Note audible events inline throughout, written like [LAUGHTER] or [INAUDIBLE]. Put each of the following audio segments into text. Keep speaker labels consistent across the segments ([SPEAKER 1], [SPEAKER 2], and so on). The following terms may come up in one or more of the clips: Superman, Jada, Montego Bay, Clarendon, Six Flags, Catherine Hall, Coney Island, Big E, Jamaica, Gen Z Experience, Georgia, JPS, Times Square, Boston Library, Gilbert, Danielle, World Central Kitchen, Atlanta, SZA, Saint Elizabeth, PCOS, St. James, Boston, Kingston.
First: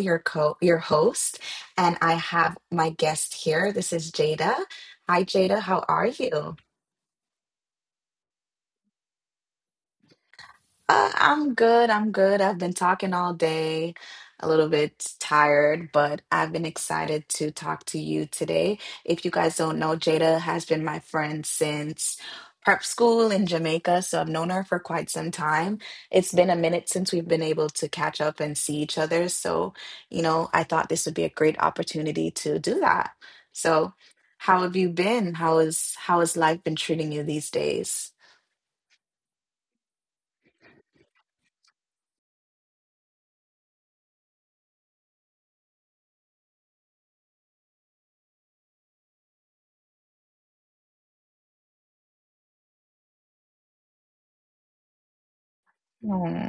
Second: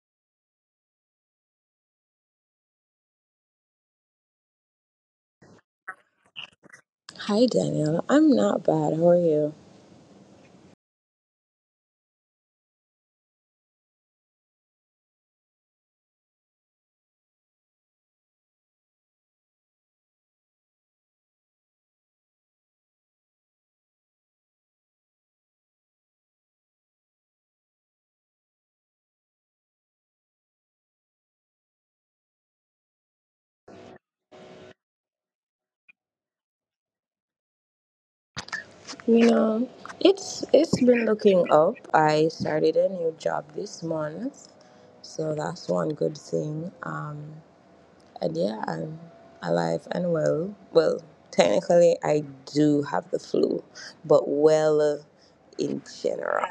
[SPEAKER 1] your host, and I have my guest here. This is Jada. Hi, Jada. How are you?
[SPEAKER 2] Hi Danielle, I'm not bad. How are you?
[SPEAKER 1] I'm good. I'm good. I've been talking all day, a little bit tired, but I've been excited to talk to you today. If you guys don't know, Jada has been my friend since prep school in Jamaica, so I've known her for quite some time. It's been a minute since we've been able to catch up and see each other, so I thought this would be a great opportunity to do that. So, how have you been? How has life been treating you these days?
[SPEAKER 2] You know, it's been looking up. I started a new job this month, so that's one good thing. And yeah, I'm alive and well. Well, technically, I do have the flu, but well in general.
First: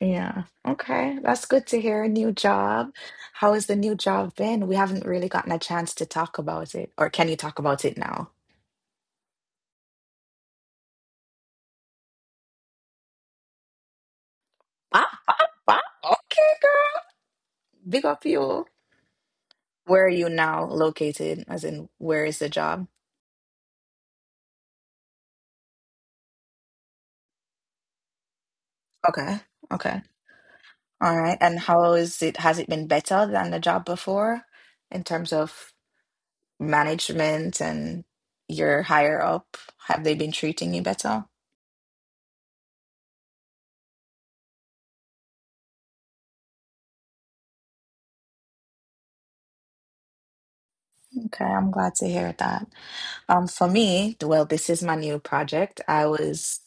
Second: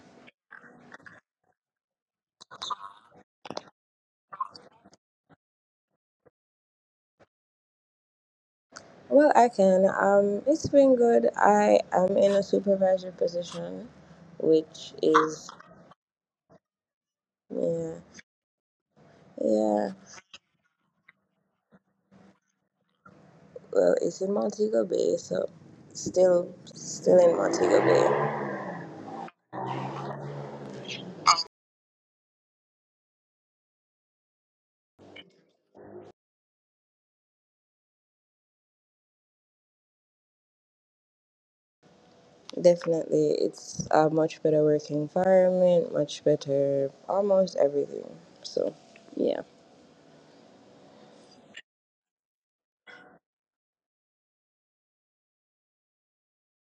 [SPEAKER 1] Yeah. Okay. That's good to hear. New job. How has the new job been? We haven't really gotten a chance to talk about it. Or can you talk about it now?
[SPEAKER 2] [LAUGHS] Well, I can. It's been good. I am in a supervisor position, which
[SPEAKER 1] Ah, ah,
[SPEAKER 2] is
[SPEAKER 1] ah. Okay, girl.
[SPEAKER 2] yeah,
[SPEAKER 1] Big up you.
[SPEAKER 2] yeah.
[SPEAKER 1] Where are you now located? As in, where is the job?
[SPEAKER 2] Well, it's in Montego Bay, so still in Montego Bay.
[SPEAKER 1] Okay. Okay. All right. And how is it? Has it been better than the job before in terms of management and your higher up? Have they been treating you better?
[SPEAKER 2] Definitely, it's a much better work environment, much better almost everything. So, yeah.
[SPEAKER 1] Okay. I'm glad to hear that. For me, well, this is my new project. I was,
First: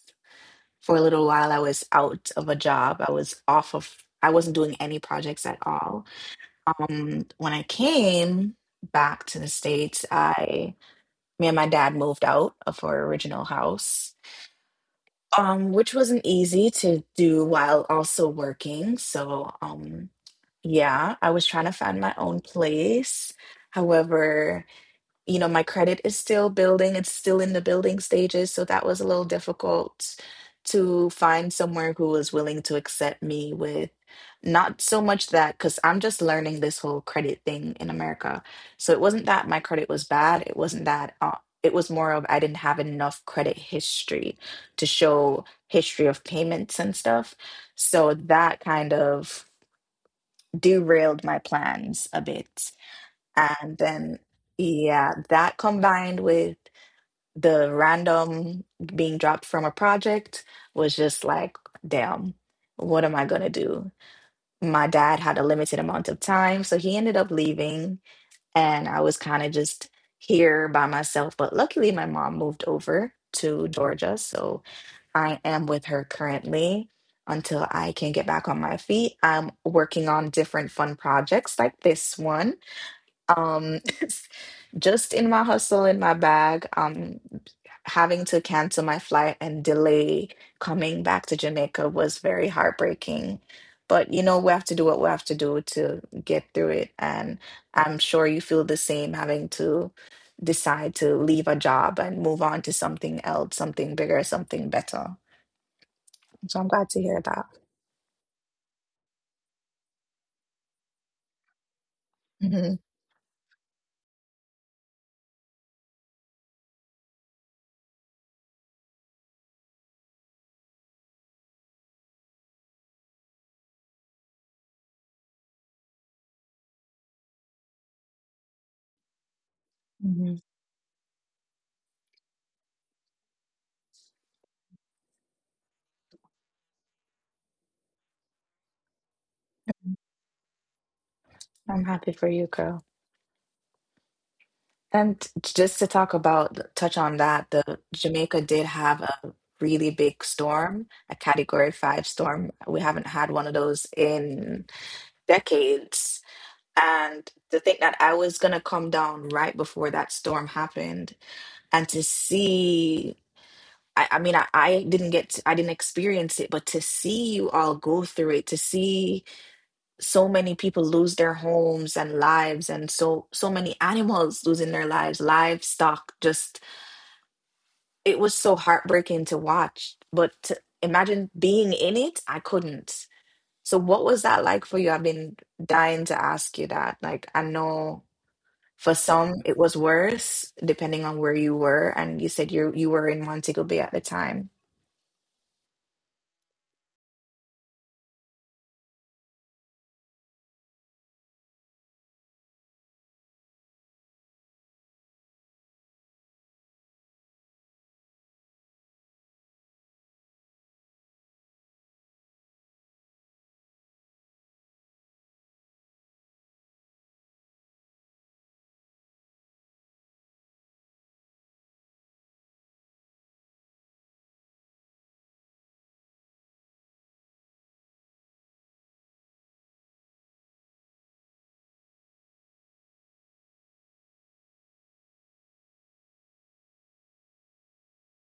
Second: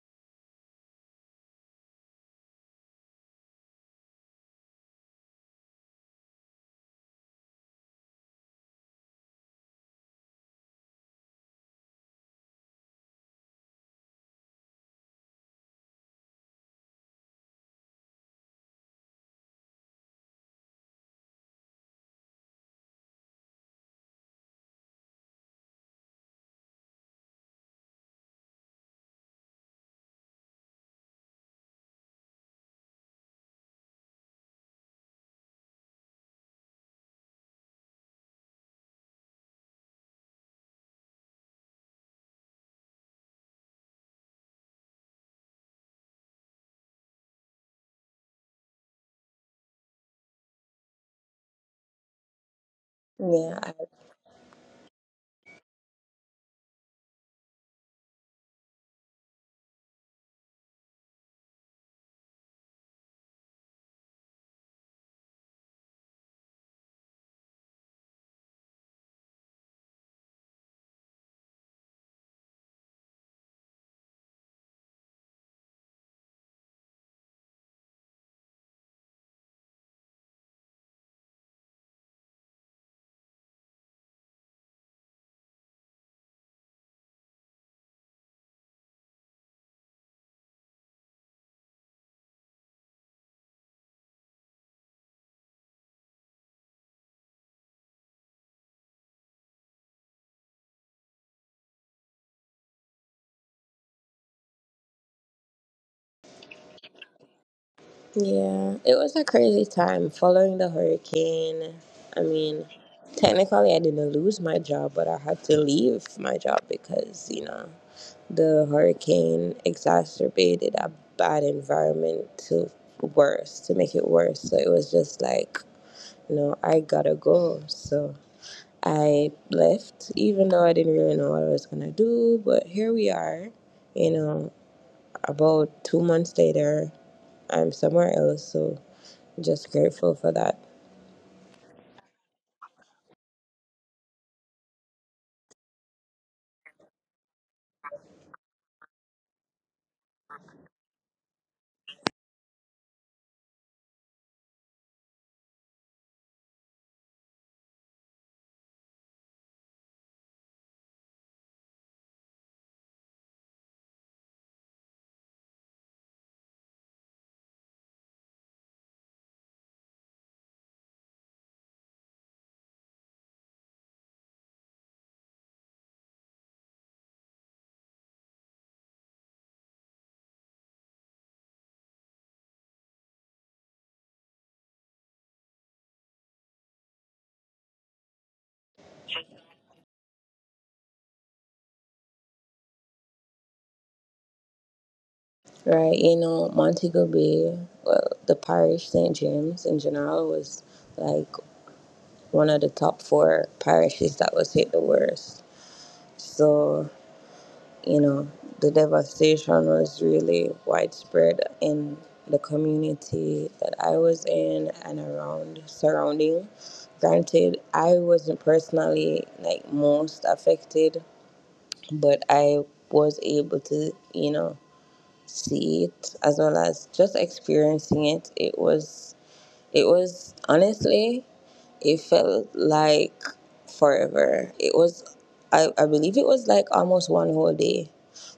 [SPEAKER 1] for a little while, I was out of a job. I wasn't doing any projects at all. When I came back to the States, me and my dad moved out of our original house, which wasn't easy to do while also working. So, yeah, I was trying to find my own place. However, my credit is still building, it's still in the building stages. So that was a little difficult to find somewhere who was willing to accept me with not so much that, because I'm just learning this whole credit thing in America. So it wasn't that my credit was bad, it wasn't that. It was more of I didn't have enough credit history to show history of payments and stuff. So that kind of derailed my plans a bit.
[SPEAKER 2] Yeah, I,
[SPEAKER 1] And then, yeah, that combined with the random being dropped from a project was just like, damn, what am I gonna do? My dad had a limited amount of time, so he ended up leaving, and I was kind of just here by myself. But luckily, my mom moved over to Georgia, so I am with her currently until I can get back on my feet. I'm working on different fun projects like this one um, [LAUGHS] just in my hustle, in my bag, having to cancel my flight and delay coming back to Jamaica was very heartbreaking. But we have to do what we have to do to get through it. And I'm sure you feel the same having to decide to leave a job and move on to something else, something bigger, something better. So I'm glad to hear that.
[SPEAKER 2] yeah, it was a crazy time following the hurricane. I mean,
[SPEAKER 1] Hmm.
[SPEAKER 2] technically I didn't lose my job, but I had to leave my job because, you know, the hurricane exacerbated a bad environment to worse, to make it worse. So it was just like, you know, I gotta go. So I left,
[SPEAKER 1] Hmm.
[SPEAKER 2] even though I didn't really know what I was gonna do. But here we are, you know, about 2 months later, I'm somewhere else. So just grateful for that.
[SPEAKER 1] I'm happy for you, girl. And just touch on that, the Jamaica did have a really big storm, a Category 5 storm. We haven't had one of those in decades. And to think that I was going to come down right before that storm happened and to see, I mean, I didn't get, I didn't experience it, but to see you all go through it, to see so many people lose their homes and lives and so many [LAUGHS] animals losing their lives livestock just it was so heartbreaking to watch, but to imagine being in it, I couldn't. So what was that like for you? I've been dying to ask you that. Like I know for some it was worse depending on where you were, and you said you were in Montego Bay at the time.
[SPEAKER 2] Right, you know, Montego Bay, well, the parish St. James in general was like one of the top four parishes that was hit the worst. So you know, the devastation was really widespread in the community that I was in and around surrounding. Granted, I wasn't personally like most affected, but I was able to, you know, see it as well as just experiencing it. It was honestly it felt like forever. I believe it was like almost one whole day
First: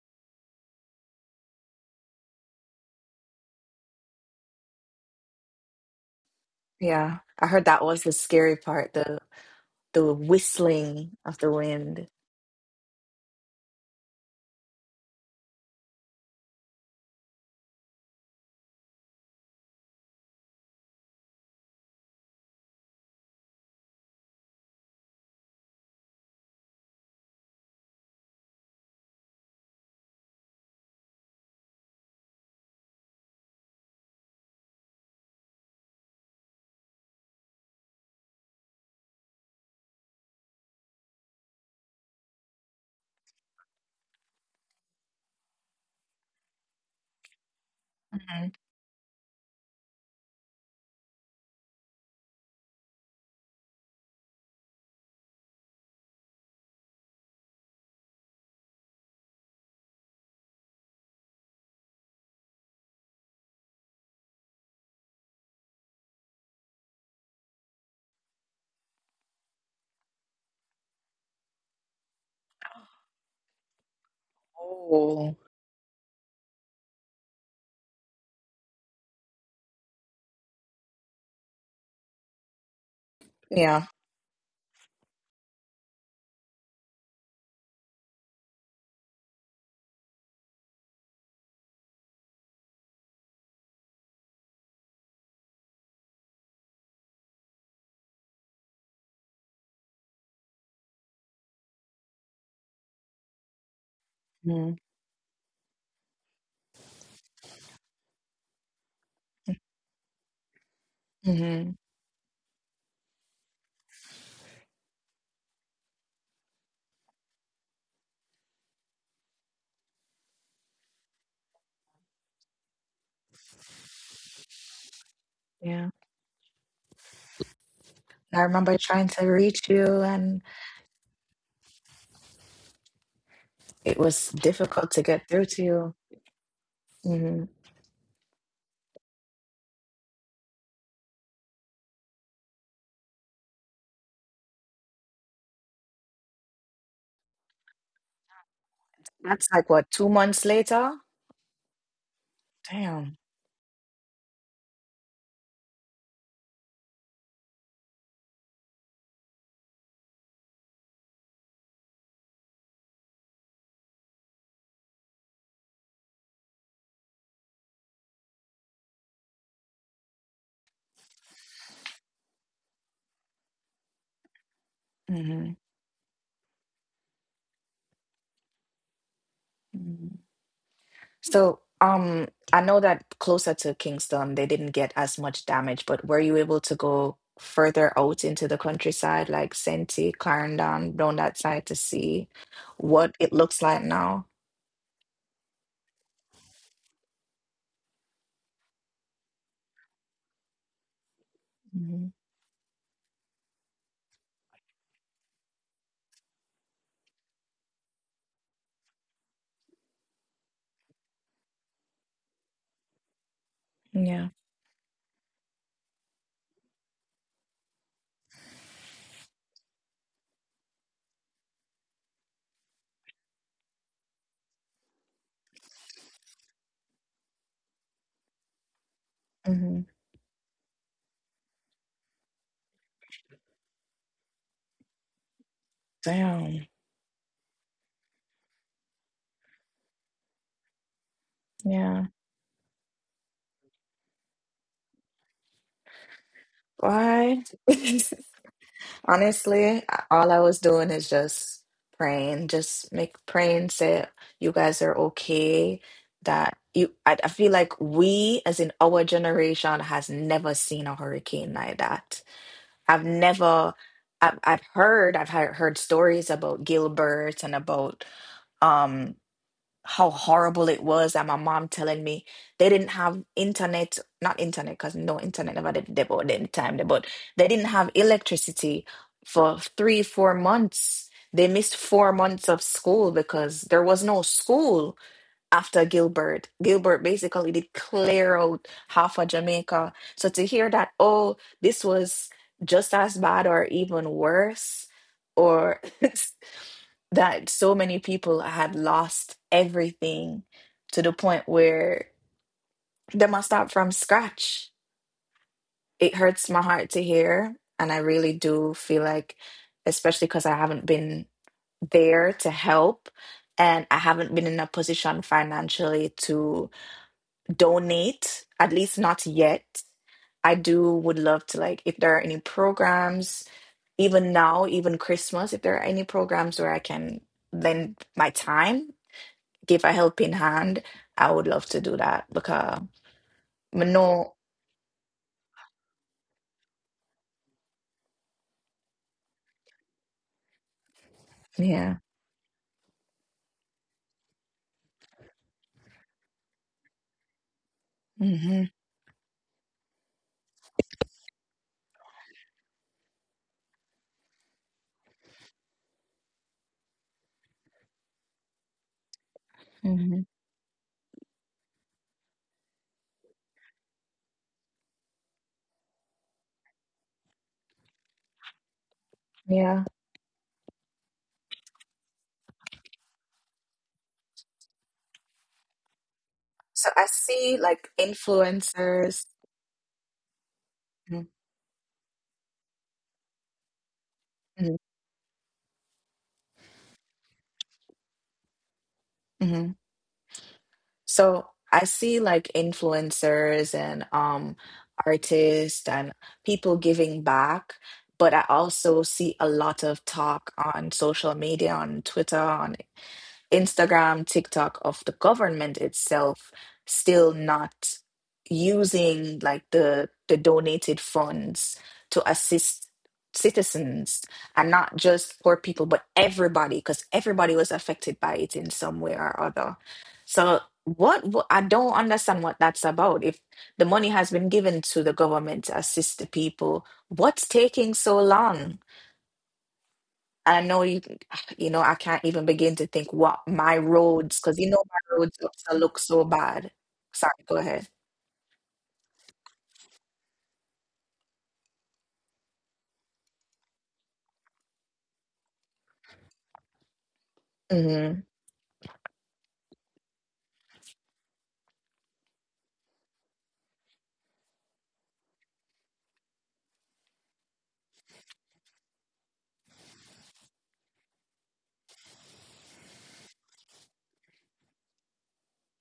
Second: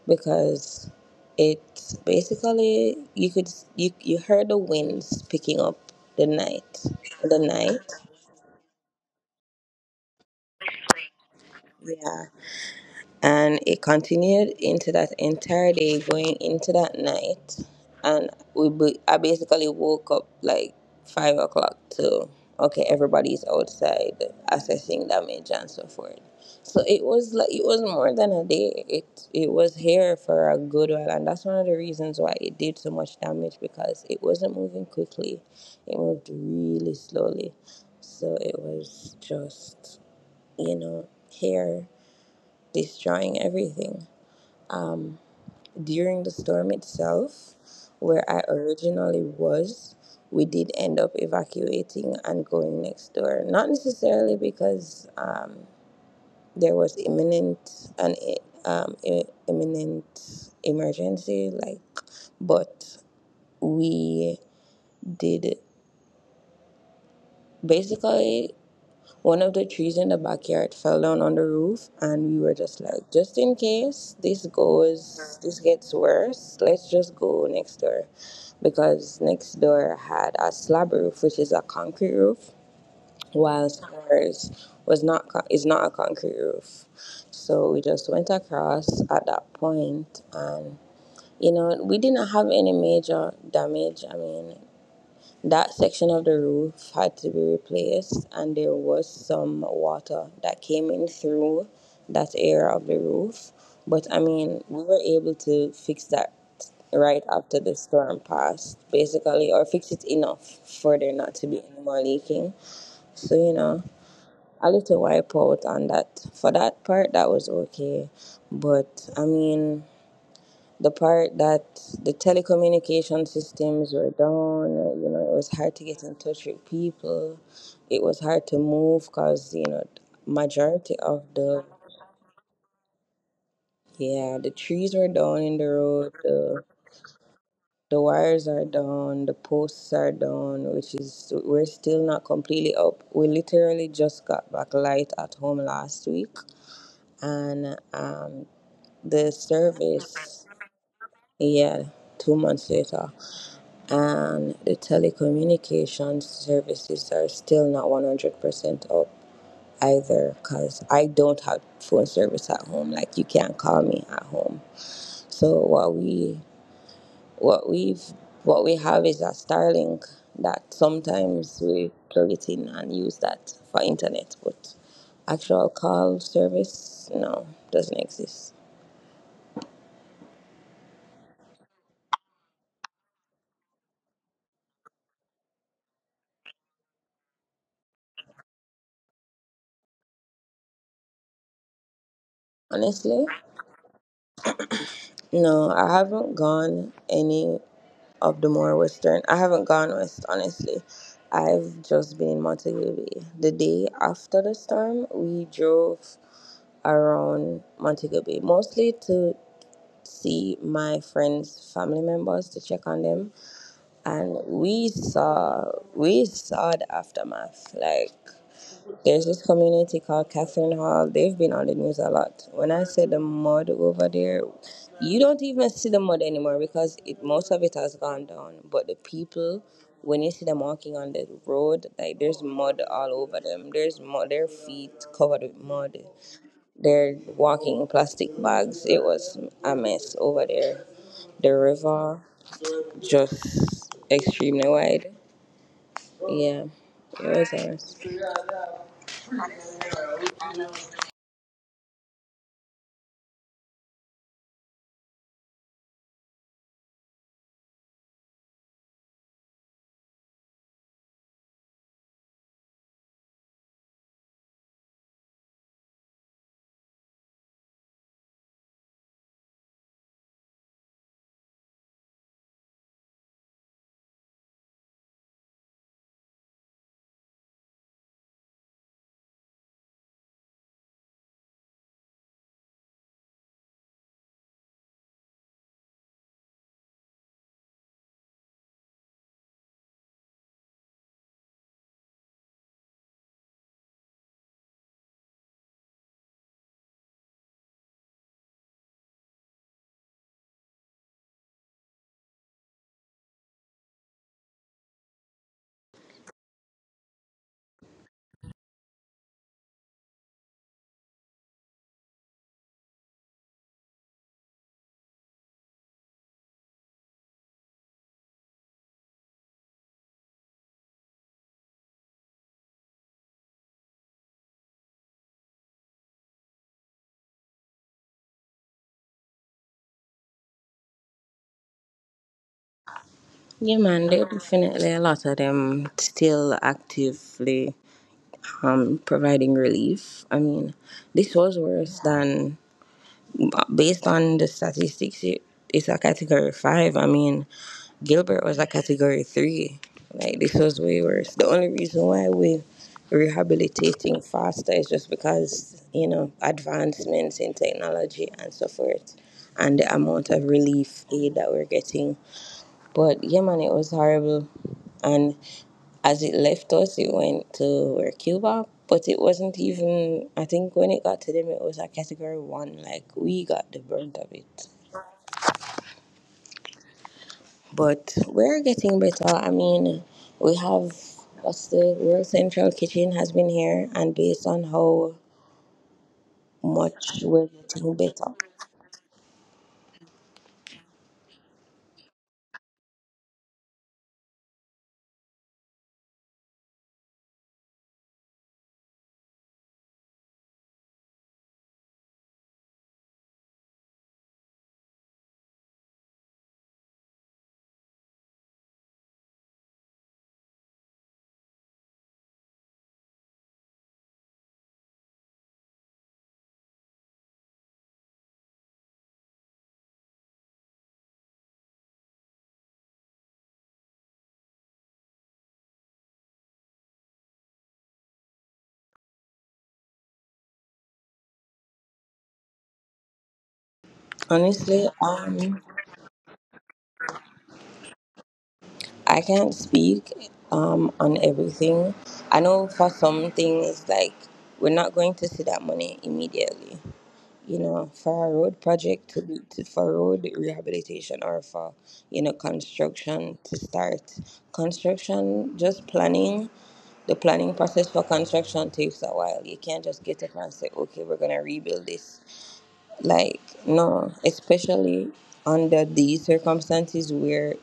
[SPEAKER 2] because it basically, you heard the winds picking up
[SPEAKER 1] Yeah,
[SPEAKER 2] the
[SPEAKER 1] I heard
[SPEAKER 2] night.
[SPEAKER 1] that was the scary part, the whistling of the wind.
[SPEAKER 2] Yeah. And it continued into that entire day, going into that night. I basically woke up like 5 o'clock to, okay, everybody's outside assessing damage and so forth. So it was like it was more than a day. It was here for a good while, and that's one of the reasons why it did so much damage because it wasn't moving quickly. It moved really slowly, so it was just, you know, here destroying everything. During the storm itself, where I
[SPEAKER 1] Mhm.
[SPEAKER 2] originally was, we did end up evacuating and going next door. Not necessarily because there was imminent emergency, like, but we did basically. One of the trees in the backyard fell down on the roof, and we were just like, just in case this
[SPEAKER 1] Oh,
[SPEAKER 2] goes, this gets worse, let's just go next door. Because next door had a slab roof, which is a concrete roof, whilst
[SPEAKER 1] yeah.
[SPEAKER 2] ours was not co- is not a concrete roof. So we just went across at that point, and you know, we didn't have any major damage. I mean, that section of the roof had to be replaced, and there was some water that came in through that area of the roof. But I mean, we were able to fix that right after the storm passed, basically, or fix it enough for there not to be
[SPEAKER 1] Mm-hmm.
[SPEAKER 2] any more leaking. So, you know, a little wipe out on that. For that part, that was okay. But I mean, the part that the telecommunication systems were down, you know, it was hard to
[SPEAKER 1] Yeah.
[SPEAKER 2] get in touch with people. It was
[SPEAKER 1] I
[SPEAKER 2] hard to
[SPEAKER 1] remember
[SPEAKER 2] move
[SPEAKER 1] trying to
[SPEAKER 2] because, you
[SPEAKER 1] reach
[SPEAKER 2] know,
[SPEAKER 1] you and
[SPEAKER 2] majority of the,
[SPEAKER 1] it was
[SPEAKER 2] yeah, the trees
[SPEAKER 1] difficult
[SPEAKER 2] were
[SPEAKER 1] to get
[SPEAKER 2] down
[SPEAKER 1] through
[SPEAKER 2] in the
[SPEAKER 1] to you.
[SPEAKER 2] road,
[SPEAKER 1] Hmm.
[SPEAKER 2] the wires are down, the posts are down, which is, we're still not completely up. We literally just got back light at home last week and the
[SPEAKER 1] That's like what, two
[SPEAKER 2] service,
[SPEAKER 1] months later?
[SPEAKER 2] yeah, 2 months later.
[SPEAKER 1] Damn.
[SPEAKER 2] And the telecommunications services are still not 100% up either, because I don't have phone service at home, like you can't call me at home. So what we've what we have is a Starlink that sometimes we plug it in and use that for internet, but
[SPEAKER 1] Hmm.
[SPEAKER 2] actual call service, no, doesn't exist.
[SPEAKER 1] Hmm. So, I know that closer to Kingston, they didn't get as much damage, but were you able to go further out into the countryside, like Senti, Clarendon, down that side to see what
[SPEAKER 2] Honestly,
[SPEAKER 1] it looks like now?
[SPEAKER 2] no, I haven't gone any of the more western. I haven't gone west, honestly. I've
[SPEAKER 1] Hmm.
[SPEAKER 2] just been in Montego Bay. The day after the storm, we drove around Montego Bay, mostly to see my friends' family members to check on them.
[SPEAKER 1] Yeah.
[SPEAKER 2] And we saw the aftermath. Like there's this community called Catherine Hall. They've been on the news a lot. When I say the mud over there, you don't even see the mud anymore because it, most of it has gone down. But the people,
[SPEAKER 1] Hmm.
[SPEAKER 2] when you see them walking on the road, like there's mud all over them. There's mud, their feet covered with mud.
[SPEAKER 1] Damn.
[SPEAKER 2] They're walking in plastic bags. It was a mess over there. The
[SPEAKER 1] Yeah.
[SPEAKER 2] river just extremely wide. Yeah, it
[SPEAKER 1] Why?
[SPEAKER 2] was a mess.
[SPEAKER 1] [LAUGHS] Honestly, all I was doing is just praying, just make praying say you guys are okay. I feel like we, as in our generation, has never seen a hurricane like that. I've never, I've heard stories about Gilbert and about. um how horrible it was, and my mom telling me they didn't have internet, not internet because no internet never did they bought any time they bought. They didn't have electricity for 3 4 months. They missed 4 months of school because there was no school after Gilbert basically did clear out half of Jamaica. So to hear that, oh, this was just as bad or even worse or [LAUGHS] that so many people had lost everything to the point where they must start from scratch. It hurts my heart to hear. And I really do feel like, especially because I haven't been there to help and I haven't been in a position financially to donate, at least not yet. I do would love to, like if there are any programs, even now, even Christmas, if there are any programs where I can lend my time, give a helping hand, I would love to do that because
[SPEAKER 2] Yeah,
[SPEAKER 1] I
[SPEAKER 2] man, there are
[SPEAKER 1] know,
[SPEAKER 2] definitely a lot of them still actively providing relief. I mean, this was
[SPEAKER 1] yeah.
[SPEAKER 2] worse than, based on the statistics, it's a category five. I mean, Gilbert was a
[SPEAKER 1] Hmm.
[SPEAKER 2] category three. Like, this was way worse. The only reason why we rehabilitating faster is just because, you know, advancements in technology and so forth and the amount of
[SPEAKER 1] Hmm.
[SPEAKER 2] relief aid that we're getting. But yeah, man, it was horrible. And as it left us, it went to where Cuba, but it wasn't even.
[SPEAKER 1] Yeah.
[SPEAKER 2] I think when it got to them, it was a category one. Like we got the brunt of it,
[SPEAKER 1] So I
[SPEAKER 2] but
[SPEAKER 1] see like
[SPEAKER 2] we're getting better. I
[SPEAKER 1] influencers.
[SPEAKER 2] mean, we have what's the World Central Kitchen has been here, and based on how
[SPEAKER 1] Mm-hmm.
[SPEAKER 2] much we're getting better.
[SPEAKER 1] Hmm. So I see like influencers and artists and people giving back, but I also see a lot of talk on social media, on Twitter, on Instagram, TikTok, of the government itself still not using like the donated funds to assist citizens and not just poor people but everybody because everybody was affected by it in some way or other. So I don't understand what that's about. If the money has been given to the government to assist the people, what's taking so long? I know you. You know, I can't even begin
[SPEAKER 2] Honestly,
[SPEAKER 1] to think what my roads, because you know my roads also look so bad.
[SPEAKER 2] I
[SPEAKER 1] Sorry,
[SPEAKER 2] can't
[SPEAKER 1] go ahead.
[SPEAKER 2] speak on everything. I know for some things like we're not going to see that money immediately, you know, for a road project for
[SPEAKER 1] Hmm.
[SPEAKER 2] road rehabilitation or for, you know, construction to start. Construction, just planning, the planning process for construction takes a while. You can't just get it and say, okay, we're going to rebuild this, like no, especially under these circumstances where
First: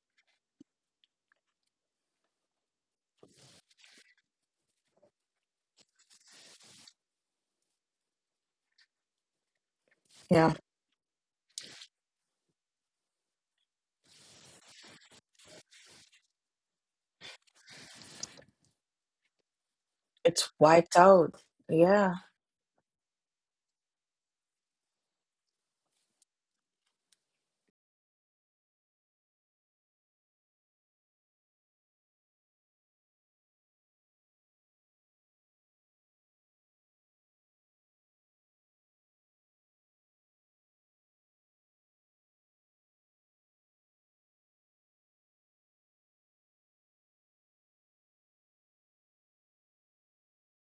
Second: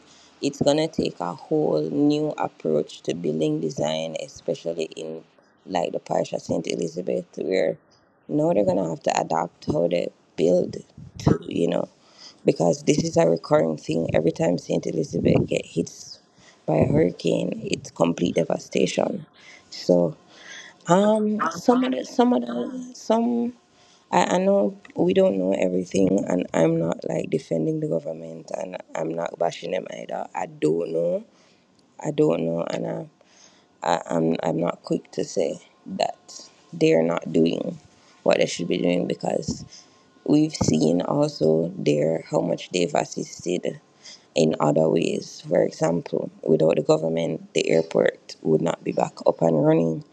[SPEAKER 2] it's gonna take a whole new approach to building design, especially in like the parish of Saint Elizabeth, where now they're gonna have to adapt how they
[SPEAKER 1] Yeah.
[SPEAKER 2] build to, you know, because this is a recurring thing. Every time Saint Elizabeth get hits by a hurricane, it's complete devastation. So
[SPEAKER 1] It's wiped out.
[SPEAKER 2] some of
[SPEAKER 1] Yeah.
[SPEAKER 2] the some of the some I know we don't know everything, and I'm not like defending the government, and I'm not bashing them either. I don't know. I don't know, and I'm not quick to say that they're not doing what they should be doing, because we've seen also there how much they've assisted in other ways. For example, without the government, the airport would not be back up and running.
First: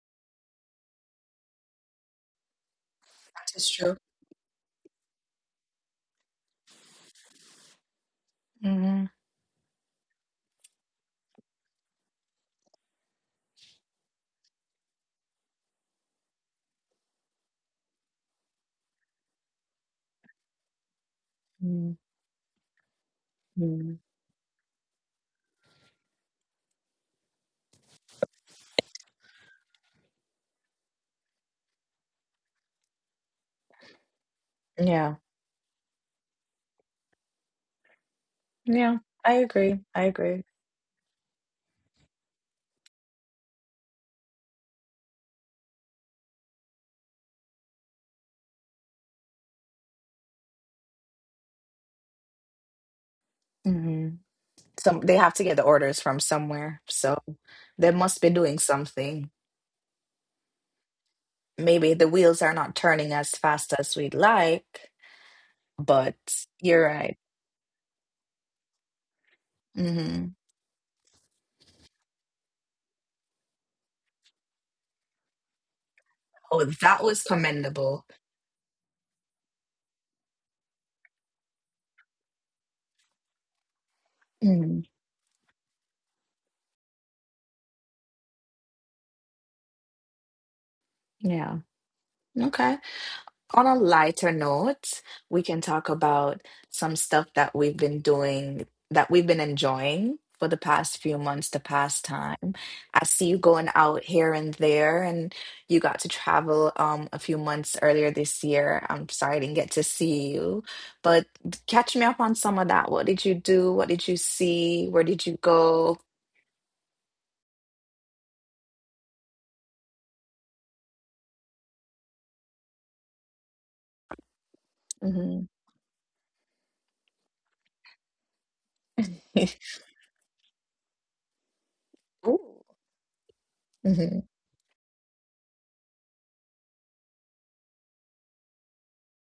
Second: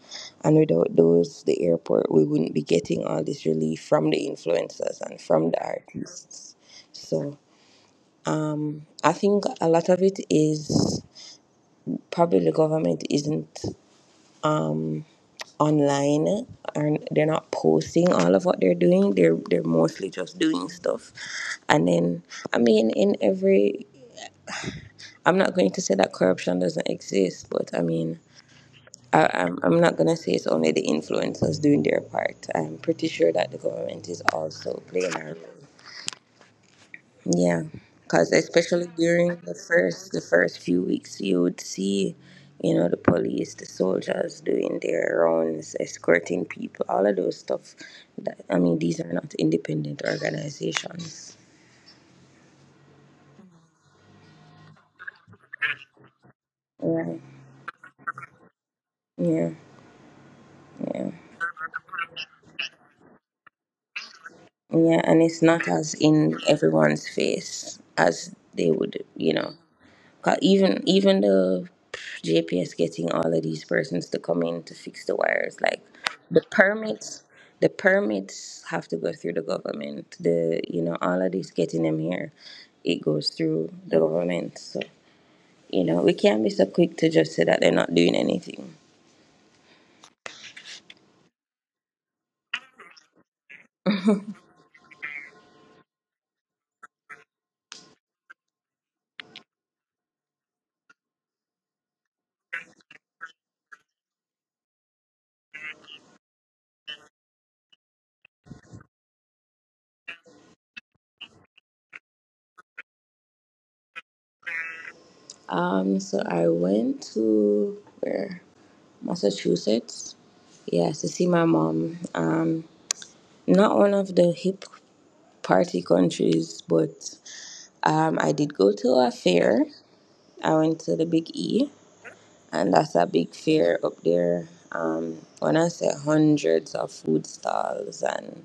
[SPEAKER 2] And without those, the airport, we wouldn't be getting all this
[SPEAKER 1] That is
[SPEAKER 2] relief
[SPEAKER 1] true.
[SPEAKER 2] from the influencers and from the artists. So
[SPEAKER 1] Hmm.
[SPEAKER 2] I think a lot of it is probably the government isn't online and they're not posting all of what they're doing. They're mostly just doing stuff. And then I mean in
[SPEAKER 1] Mhm.
[SPEAKER 2] every I'm not going to say that corruption doesn't exist, but I mean, I'm not going to say it's only the influencers doing their part. I'm pretty sure that the government is also
[SPEAKER 1] Yeah.
[SPEAKER 2] playing a role. Yeah, because
[SPEAKER 1] Yeah.
[SPEAKER 2] especially
[SPEAKER 1] I
[SPEAKER 2] during
[SPEAKER 1] agree. I agree.
[SPEAKER 2] the first few weeks, you would see, you know, the police, the soldiers doing their rounds, escorting people, all of those stuff. That, I mean, these are not independent organizations.
[SPEAKER 1] Hmm. Some they have to get the orders from somewhere, so
[SPEAKER 2] Yeah,
[SPEAKER 1] they must be doing something.
[SPEAKER 2] yeah, yeah,
[SPEAKER 1] Maybe the wheels are not turning as fast as we'd like,
[SPEAKER 2] yeah, and it's not
[SPEAKER 1] but
[SPEAKER 2] as
[SPEAKER 1] you're
[SPEAKER 2] in
[SPEAKER 1] right.
[SPEAKER 2] everyone's face as they would, you know.
[SPEAKER 1] Hmm.
[SPEAKER 2] Even the JPS getting all of these persons to come in to fix the wires, like
[SPEAKER 1] Oh, that
[SPEAKER 2] the
[SPEAKER 1] was
[SPEAKER 2] permits,
[SPEAKER 1] commendable.
[SPEAKER 2] the permits have to go through the government. The You know, all of this getting them here, it goes through
[SPEAKER 1] Mhm.
[SPEAKER 2] the government. So you know we can't be so quick to just say that they're not doing anything.
[SPEAKER 1] Yeah. Okay. On a lighter note, we can talk about some stuff that we've been doing, that we've been enjoying for the past few months, the past time. I see you going out here and there, and you got to travel a few months earlier this year. I'm sorry I didn't get to see you, but catch me up on some of that. What did you do? What did you see? Where did you go?
[SPEAKER 2] So I went to where Massachusetts, yes, to see my mom. Not one of
[SPEAKER 1] Mm-hmm.
[SPEAKER 2] the hip party countries, but I did go
[SPEAKER 1] [LAUGHS]
[SPEAKER 2] to a fair. I went to the Big
[SPEAKER 1] Ooh.
[SPEAKER 2] E, and that's a
[SPEAKER 1] Mm-hmm.
[SPEAKER 2] big fair up there. When I say hundreds of food stalls, and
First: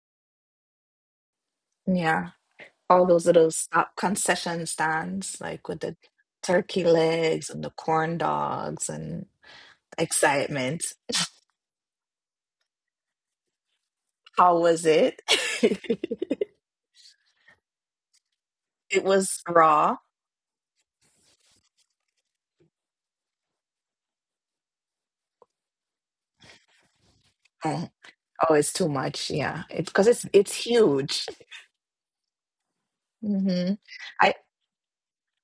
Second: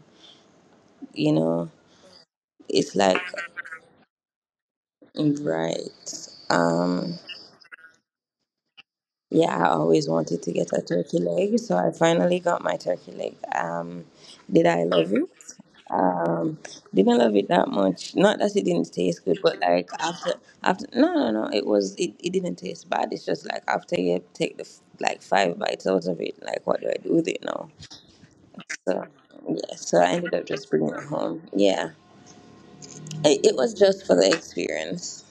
[SPEAKER 2] you know,
[SPEAKER 1] Yeah.
[SPEAKER 2] it's
[SPEAKER 1] All
[SPEAKER 2] like
[SPEAKER 1] those little stop concession stands, like with the
[SPEAKER 2] right.
[SPEAKER 1] turkey legs and the corn dogs and
[SPEAKER 2] Yeah, I always wanted to get a
[SPEAKER 1] excitement.
[SPEAKER 2] turkey leg, so I finally got my turkey leg. Did
[SPEAKER 1] How
[SPEAKER 2] I
[SPEAKER 1] was
[SPEAKER 2] love it?
[SPEAKER 1] it? [LAUGHS]
[SPEAKER 2] Um,
[SPEAKER 1] It
[SPEAKER 2] didn't love it that much. Not that it didn't taste good, but
[SPEAKER 1] was
[SPEAKER 2] like
[SPEAKER 1] raw.
[SPEAKER 2] after after no no no, it was it didn't taste bad. It's just like after you take like five bites out of it, like what do I do with it now?
[SPEAKER 1] Oh, oh, it's too
[SPEAKER 2] So
[SPEAKER 1] much. Yeah,
[SPEAKER 2] yeah,
[SPEAKER 1] it's
[SPEAKER 2] so
[SPEAKER 1] because
[SPEAKER 2] I
[SPEAKER 1] it's
[SPEAKER 2] ended up
[SPEAKER 1] it's
[SPEAKER 2] just bringing it
[SPEAKER 1] huge.
[SPEAKER 2] home. Yeah, it
[SPEAKER 1] Hmm.
[SPEAKER 2] was just for
[SPEAKER 1] I
[SPEAKER 2] the experience.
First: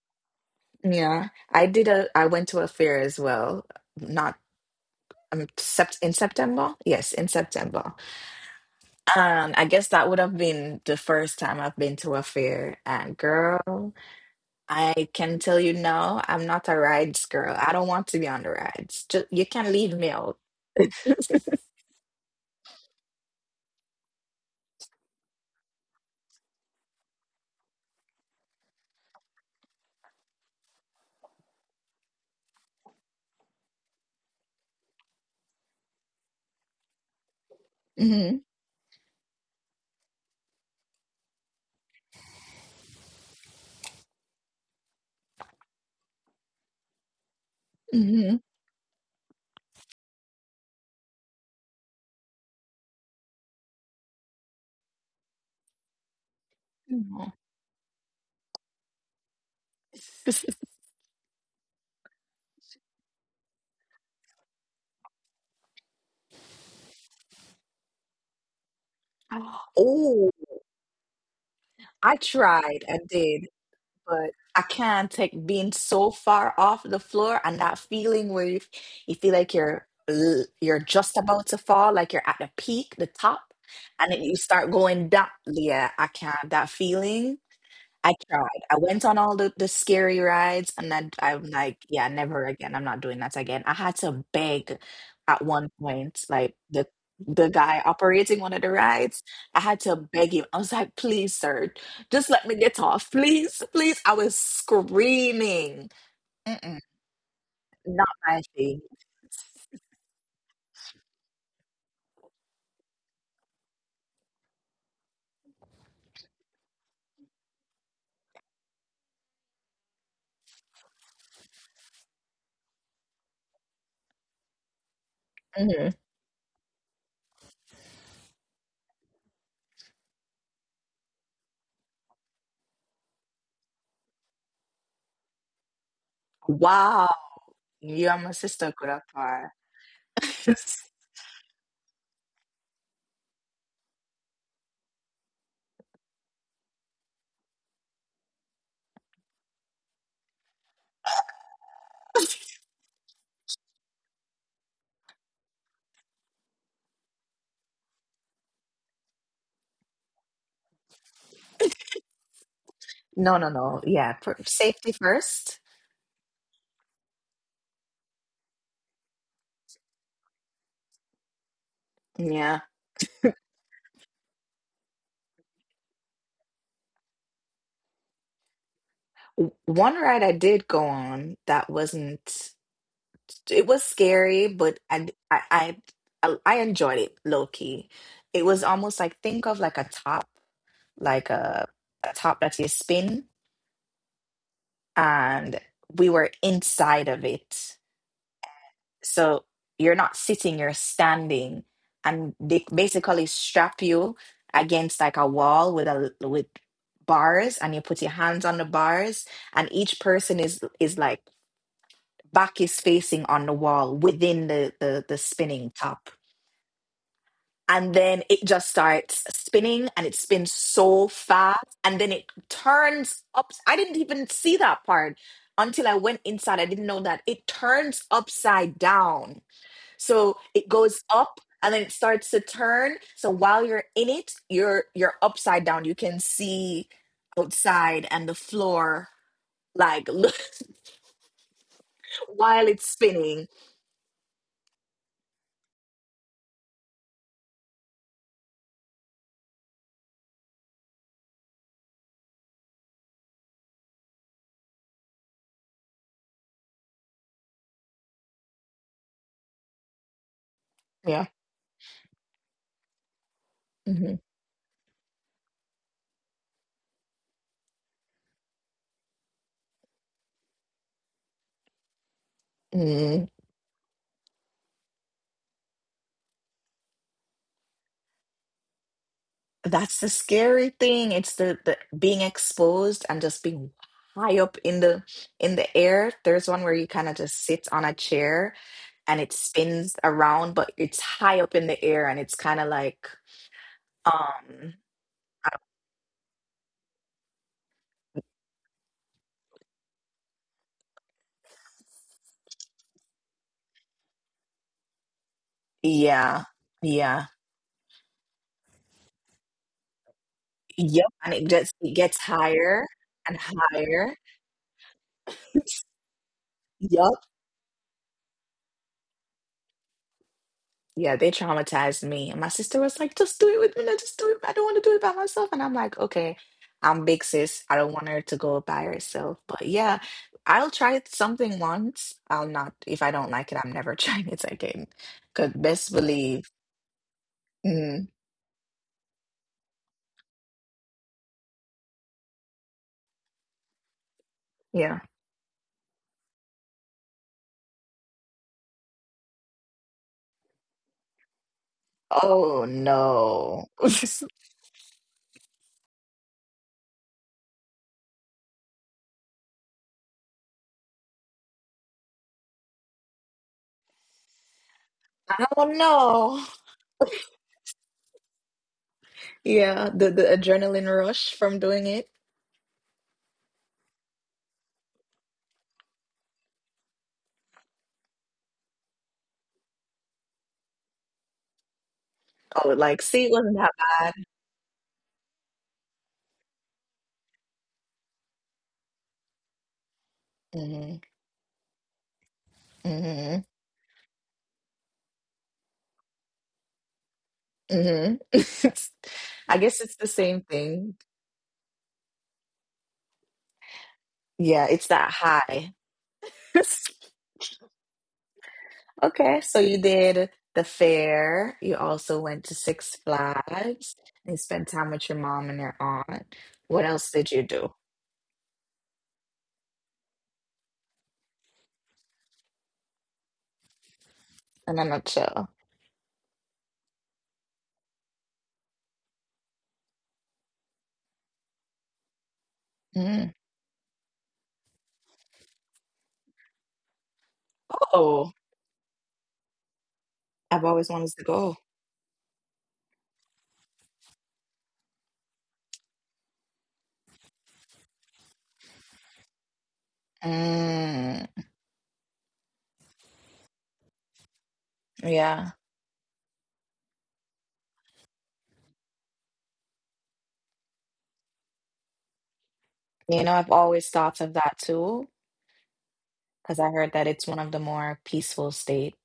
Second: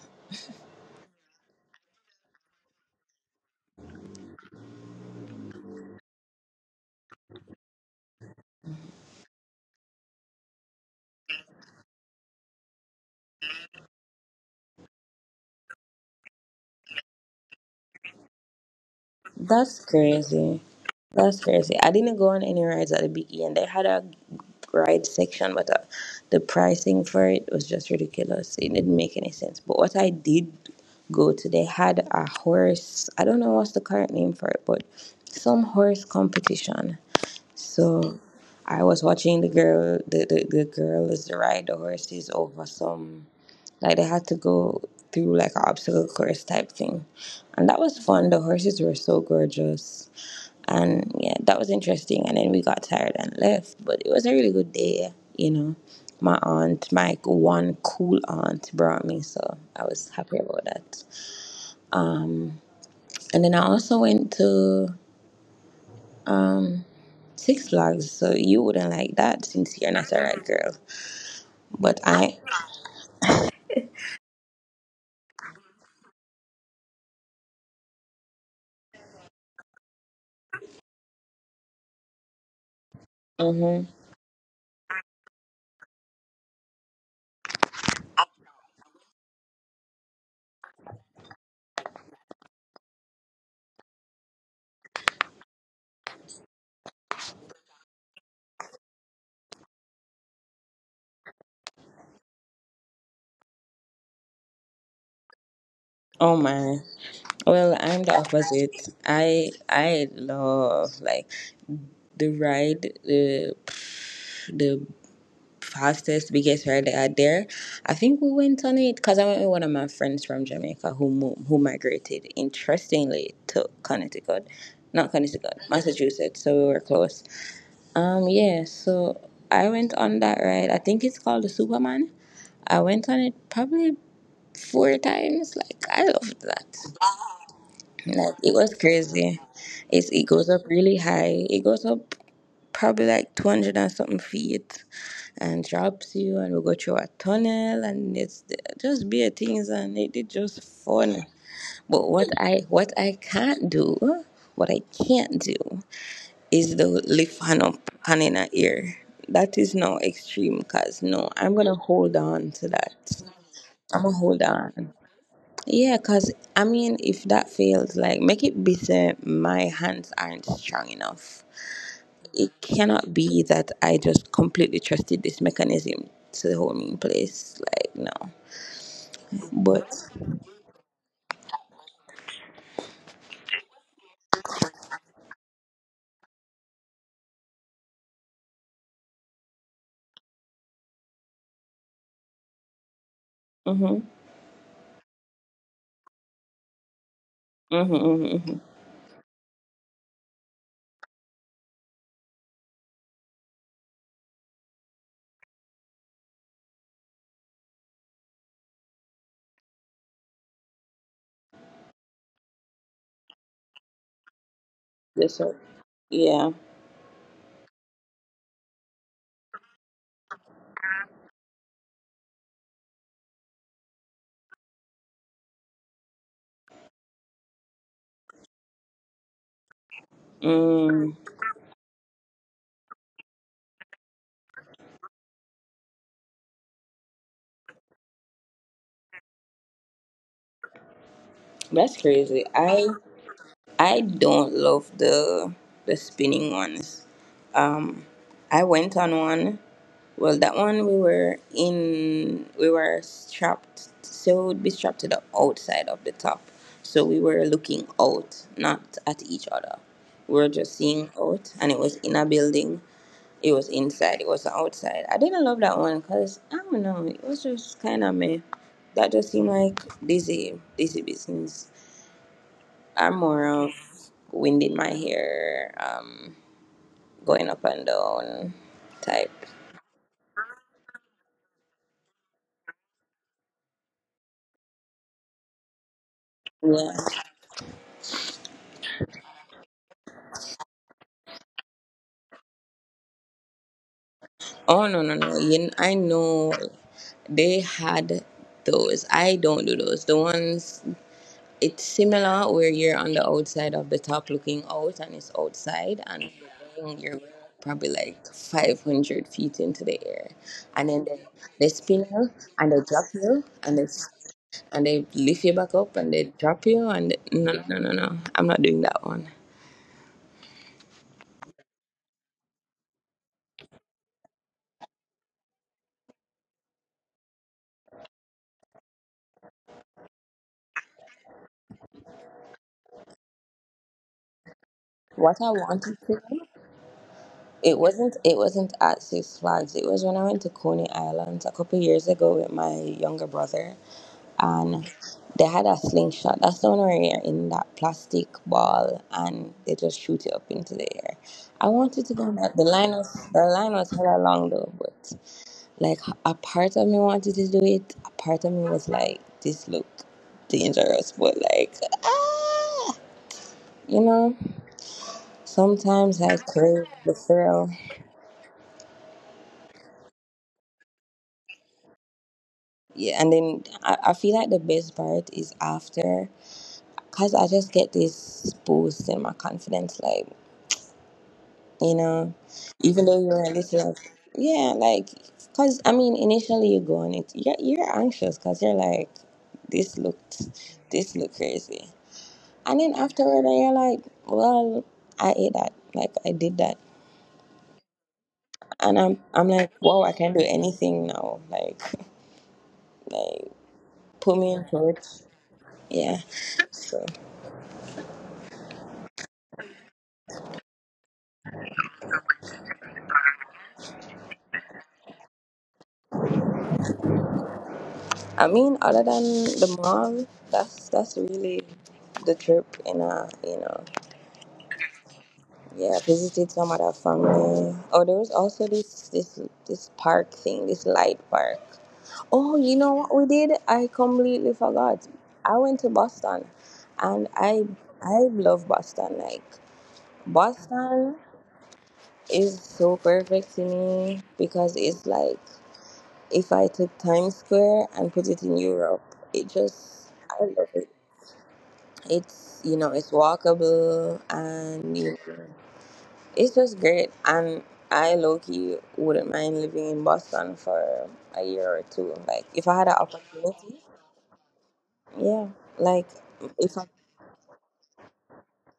[SPEAKER 1] Yeah, I did a. I went to a fair as well. Not September. Yes, in September. I guess that would have been the first time I've been to a fair. And girl. I can tell you no, I'm not a rides girl. I don't want to be on the rides. Just, you can
[SPEAKER 2] That's
[SPEAKER 1] leave me out.
[SPEAKER 2] crazy. That's crazy. I didn't go on any rides at the Big E, and they had a ride section, but the pricing for it was just ridiculous. It didn't make any sense. But what I did go to, they had a horse. I don't know what's the current name for it, but some horse competition. So
[SPEAKER 1] Hmm.
[SPEAKER 2] I was watching the girl. The girl is ride the horses over some like they had to go through like an obstacle course type thing. And that was
[SPEAKER 1] Hmm.
[SPEAKER 2] fun. The horses were so gorgeous. And yeah, that was interesting. And then we got tired and left. But it was a really good day. My aunt,
[SPEAKER 1] No.
[SPEAKER 2] my one cool aunt, brought me, so I was happy
[SPEAKER 1] [LAUGHS]
[SPEAKER 2] about that. And then I also went to um Six Flags, so you wouldn't like that since you're not
[SPEAKER 1] Oh,
[SPEAKER 2] a red girl. But
[SPEAKER 1] I
[SPEAKER 2] I,
[SPEAKER 1] tried, I did, but I can't take being so far off the floor and that feeling where you feel like you're just about to fall, like you're at the peak, the top,
[SPEAKER 2] hmm,
[SPEAKER 1] and then you start going down. Yeah, I can't. That feeling. I tried. I went on all the scary rides, and I'm like, yeah, never again. I'm not doing that again. I had to beg at one point, like the guy operating one of the rides. I had to beg him. I was like, please, sir, just let me get off, please, please. I was screaming.
[SPEAKER 2] oh
[SPEAKER 1] Mm-mm,
[SPEAKER 2] my. Well,
[SPEAKER 1] not
[SPEAKER 2] I'm the
[SPEAKER 1] my thing.
[SPEAKER 2] opposite. I love like the ride, the fastest, biggest ride that out there. I think we went on it because I went with one of my friends from Jamaica who migrated interestingly to Connecticut, not Connecticut,
[SPEAKER 1] Mhm.
[SPEAKER 2] Massachusetts. So we were close. Yeah. So I went on that ride. I think it's called the Superman. I went on it probably four times. Like I loved that.
[SPEAKER 1] Wow, you and my
[SPEAKER 2] Like it
[SPEAKER 1] sister
[SPEAKER 2] was
[SPEAKER 1] could have
[SPEAKER 2] crazy.
[SPEAKER 1] cried.
[SPEAKER 2] It goes
[SPEAKER 1] [LAUGHS]
[SPEAKER 2] up really high. It goes up probably like 200 and something feet and drops you, and we go through a tunnel, and it's just bare things, and it just fun. But what I can't do, what I can't do is the lift hand up hand in a ear. That is now extreme cause no, I'm gonna hold on to that.
[SPEAKER 1] No, no, no. Yeah,
[SPEAKER 2] I'm gonna hold
[SPEAKER 1] safety
[SPEAKER 2] on.
[SPEAKER 1] first.
[SPEAKER 2] Yeah, because I mean, if that fails, like make it bitter, my hands aren't strong enough.
[SPEAKER 1] Yeah.
[SPEAKER 2] It cannot be that I just completely trusted this mechanism to hold me in place. Like, no.
[SPEAKER 1] One
[SPEAKER 2] But,
[SPEAKER 1] ride I did go on that wasn't, it was scary, but I enjoyed it low key. It was almost like think of like a top, like a top that you spin,
[SPEAKER 2] mm hmm,
[SPEAKER 1] and we were inside of it.
[SPEAKER 2] mm hmm, mm hmm.
[SPEAKER 1] So you're not sitting, you're standing, and they basically strap you against like a wall with bars, and you put your hands on the bars, and each person is like back is facing on the wall within the
[SPEAKER 2] That's
[SPEAKER 1] spinning
[SPEAKER 2] all.
[SPEAKER 1] top.
[SPEAKER 2] Yeah.
[SPEAKER 1] And then it just starts spinning and it spins so fast, and then it turns up. I didn't even see that part until I went inside. I didn't know that it turns upside down. So it goes up
[SPEAKER 2] Mm,
[SPEAKER 1] and then it starts to turn. So while you're in it, you're upside down, you can see outside and the floor, like,
[SPEAKER 2] that's
[SPEAKER 1] [LAUGHS] while
[SPEAKER 2] crazy.
[SPEAKER 1] it's
[SPEAKER 2] I
[SPEAKER 1] spinning.
[SPEAKER 2] I don't love the spinning ones. Um, I went on one Well, that one we were in, we were strapped, so we'd be strapped to the outside of the top. So we were looking out, not at each other. We were just seeing
[SPEAKER 1] Yeah.
[SPEAKER 2] out, and it was in a building. It was
[SPEAKER 1] Hmm.
[SPEAKER 2] inside, it was outside. I didn't love that one because, I don't know, it was just kind of me. That just seemed like dizzy, dizzy business. I'm more of wind in my hair, going up and down type.
[SPEAKER 1] That's the scary thing. It's the being exposed and just being high up in the air. There's one where you
[SPEAKER 2] Yeah.
[SPEAKER 1] kind of just sit on a chair and it spins around, but it's high up in the air and it's kind of like, um
[SPEAKER 2] Oh no no no! I know they had those. I don't do those. The ones it's similar where you're on the outside of the top looking out, and it's outside, and
[SPEAKER 1] yeah,
[SPEAKER 2] you're
[SPEAKER 1] yeah.
[SPEAKER 2] probably like 500 feet into the air, and then they,
[SPEAKER 1] Yep. And it
[SPEAKER 2] they
[SPEAKER 1] gets
[SPEAKER 2] spin
[SPEAKER 1] it
[SPEAKER 2] you
[SPEAKER 1] gets
[SPEAKER 2] and they
[SPEAKER 1] higher
[SPEAKER 2] drop you
[SPEAKER 1] and
[SPEAKER 2] and
[SPEAKER 1] higher.
[SPEAKER 2] and they lift you back up
[SPEAKER 1] [LAUGHS]
[SPEAKER 2] and they drop you and
[SPEAKER 1] Yep.
[SPEAKER 2] no no no no no! I'm not doing that one.
[SPEAKER 1] Yeah, they traumatized me. And my sister was like, "Just do it with me." No, "Just do it. I don't want to do it by myself." And I'm like, okay, I'm big sis, I don't want her to go by herself. But yeah, I'll try it something once. I'll not, if I don't like it, I'm never [LAUGHS] trying it again.
[SPEAKER 2] What
[SPEAKER 1] Because
[SPEAKER 2] I
[SPEAKER 1] best
[SPEAKER 2] wanted to do.
[SPEAKER 1] believe,
[SPEAKER 2] It
[SPEAKER 1] mm,
[SPEAKER 2] wasn't. It wasn't at Six Flags. It was when I went to Coney Island a couple years ago with my younger brother, and
[SPEAKER 1] yeah.
[SPEAKER 2] they had a slingshot. That's the one where you're in that plastic ball and they just shoot it up into the air. I wanted to go on
[SPEAKER 1] Oh
[SPEAKER 2] that. The line was the
[SPEAKER 1] no.
[SPEAKER 2] line was
[SPEAKER 1] [LAUGHS]
[SPEAKER 2] hella long, though, but like a part of me wanted to do it. A part of me was like, this look dangerous, but like, ah, you know.
[SPEAKER 1] Oh
[SPEAKER 2] Sometimes
[SPEAKER 1] no.
[SPEAKER 2] I crave the thrill.
[SPEAKER 1] Yeah, the adrenaline rush from doing it.
[SPEAKER 2] Yeah, and then I feel like the best part is after, because I just get this boost in my confidence, like you know
[SPEAKER 1] Oh, like,
[SPEAKER 2] even
[SPEAKER 1] see,
[SPEAKER 2] though
[SPEAKER 1] it
[SPEAKER 2] you're
[SPEAKER 1] wasn't
[SPEAKER 2] a
[SPEAKER 1] that
[SPEAKER 2] little
[SPEAKER 1] bad.
[SPEAKER 2] like, yeah, like because I mean initially you go on it, you're anxious because you're like this looked
[SPEAKER 1] Mm-hmm.
[SPEAKER 2] this looked crazy, and then
[SPEAKER 1] Mm-hmm.
[SPEAKER 2] afterward you're like, well, I ate that, like I did that,
[SPEAKER 1] Mm-hmm.
[SPEAKER 2] and i'm
[SPEAKER 1] [LAUGHS] I
[SPEAKER 2] i'm
[SPEAKER 1] guess
[SPEAKER 2] like,
[SPEAKER 1] it's the
[SPEAKER 2] wow, I
[SPEAKER 1] same
[SPEAKER 2] can do
[SPEAKER 1] thing.
[SPEAKER 2] anything now, like [LAUGHS] like put
[SPEAKER 1] Yeah,
[SPEAKER 2] me in
[SPEAKER 1] it's that
[SPEAKER 2] church.
[SPEAKER 1] high.
[SPEAKER 2] Yeah.
[SPEAKER 1] [LAUGHS]
[SPEAKER 2] So
[SPEAKER 1] Okay, so you did the fair. You also went to Six Flags and spent time with your mom and your aunt. What else did you do
[SPEAKER 2] I mean, other than the mall, that's really the trip. And you know,
[SPEAKER 1] in a nutshell?
[SPEAKER 2] yeah, visited some other family. Oh, there was also this park thing, this light park. Oh, you know
[SPEAKER 1] Mm.
[SPEAKER 2] what we did? I completely forgot. I went to Boston, and I
[SPEAKER 1] Oh,
[SPEAKER 2] I love Boston. Like
[SPEAKER 1] I've always wanted to
[SPEAKER 2] Boston
[SPEAKER 1] go.
[SPEAKER 2] is so perfect to me because it's like if I took Times Square and put it in Europe, it just I love it.
[SPEAKER 1] Mm,
[SPEAKER 2] It's, you know, it's walkable and you-
[SPEAKER 1] yeah.
[SPEAKER 2] it's just great. And I low-key wouldn't mind living in Boston for a year or two, like if I had an
[SPEAKER 1] You know, I've always
[SPEAKER 2] opportunity.
[SPEAKER 1] thought of that too,
[SPEAKER 2] Yeah, like
[SPEAKER 1] because I heard
[SPEAKER 2] if
[SPEAKER 1] that
[SPEAKER 2] I,
[SPEAKER 1] it's one of the more peaceful states.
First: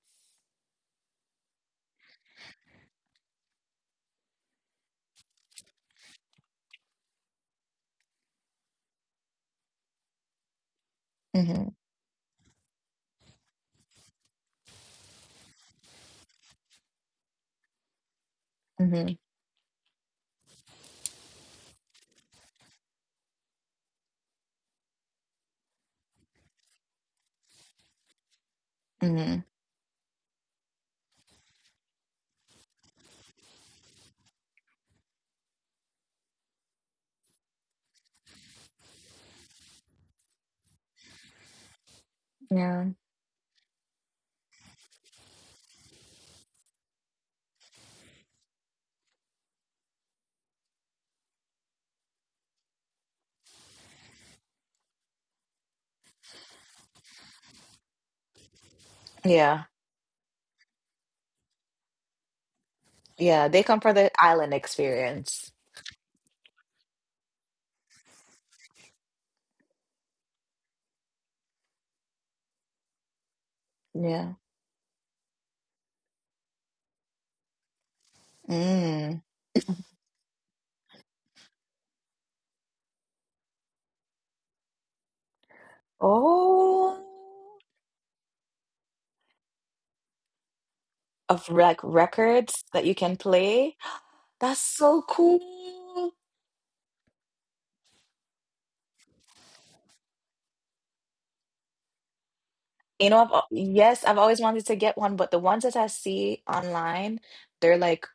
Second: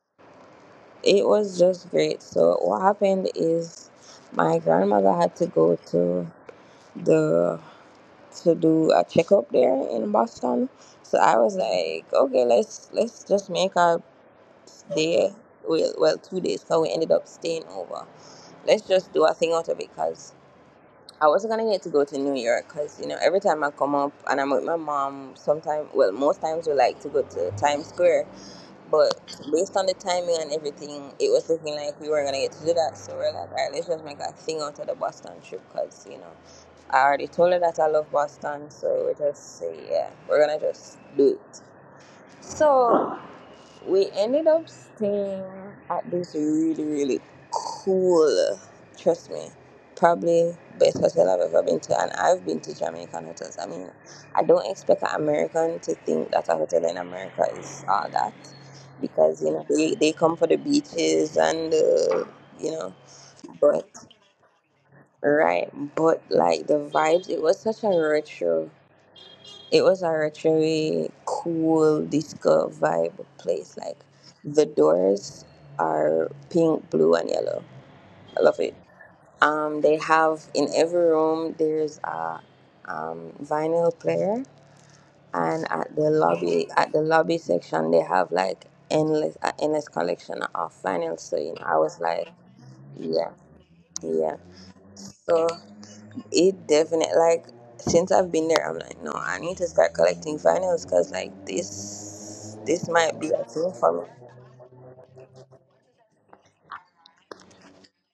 [SPEAKER 2] it was just great. So what happened is my grandmother had to go to the to do a checkup there in Boston. So I was
[SPEAKER 1] Hmm.
[SPEAKER 2] like, okay, let's just make a day. Well, 2 days, so we ended up staying over. Let's just
[SPEAKER 1] Hmm.
[SPEAKER 2] do a thing out of it, because I wasn't gonna get to go to New York, because you know, every time I come up and I'm with my mom, sometimes, well, most times, we like to go to Times Square, but
[SPEAKER 1] Hmm.
[SPEAKER 2] based on the timing and everything, it was looking like we weren't gonna get to do that. So we're like, all right, let's just make a thing out of the Boston trip, because you know I already told her that I love Boston, so we just say, yeah, we're gonna just do it.
[SPEAKER 1] Yeah.
[SPEAKER 2] So we ended up staying at this really, really cool, trust me, probably best hotel I've ever been to. And I've been to Jamaican hotels. I mean, I don't expect an American to think that a hotel in America is all that because, you
[SPEAKER 1] Yeah.
[SPEAKER 2] know, they come for the beaches and, you know,
[SPEAKER 1] Yeah, they come
[SPEAKER 2] but,
[SPEAKER 1] for the island experience.
[SPEAKER 2] right. But, like, the vibes, it was such a retro, it was a retro cool disco vibe place. Like
[SPEAKER 1] Yeah.
[SPEAKER 2] the doors are pink, blue, and yellow. I love it.
[SPEAKER 1] Mm.
[SPEAKER 2] They have in every room there's a vinyl player, and at the lobby, at
[SPEAKER 1] Oh,
[SPEAKER 2] the lobby section, they have like endless endless collection of vinyl. So
[SPEAKER 1] of
[SPEAKER 2] you know I
[SPEAKER 1] like
[SPEAKER 2] was like,
[SPEAKER 1] records that you can
[SPEAKER 2] yeah,
[SPEAKER 1] play.
[SPEAKER 2] yeah.
[SPEAKER 1] That's so
[SPEAKER 2] So
[SPEAKER 1] cool.
[SPEAKER 2] it definitely like since I've been there, I'm like, no, I need to start collecting vinyls, because like this
[SPEAKER 1] You know,
[SPEAKER 2] might be
[SPEAKER 1] I've,
[SPEAKER 2] a
[SPEAKER 1] al-
[SPEAKER 2] thing for
[SPEAKER 1] yes,
[SPEAKER 2] me.
[SPEAKER 1] I've always wanted to get one, but the ones that I see online, they're like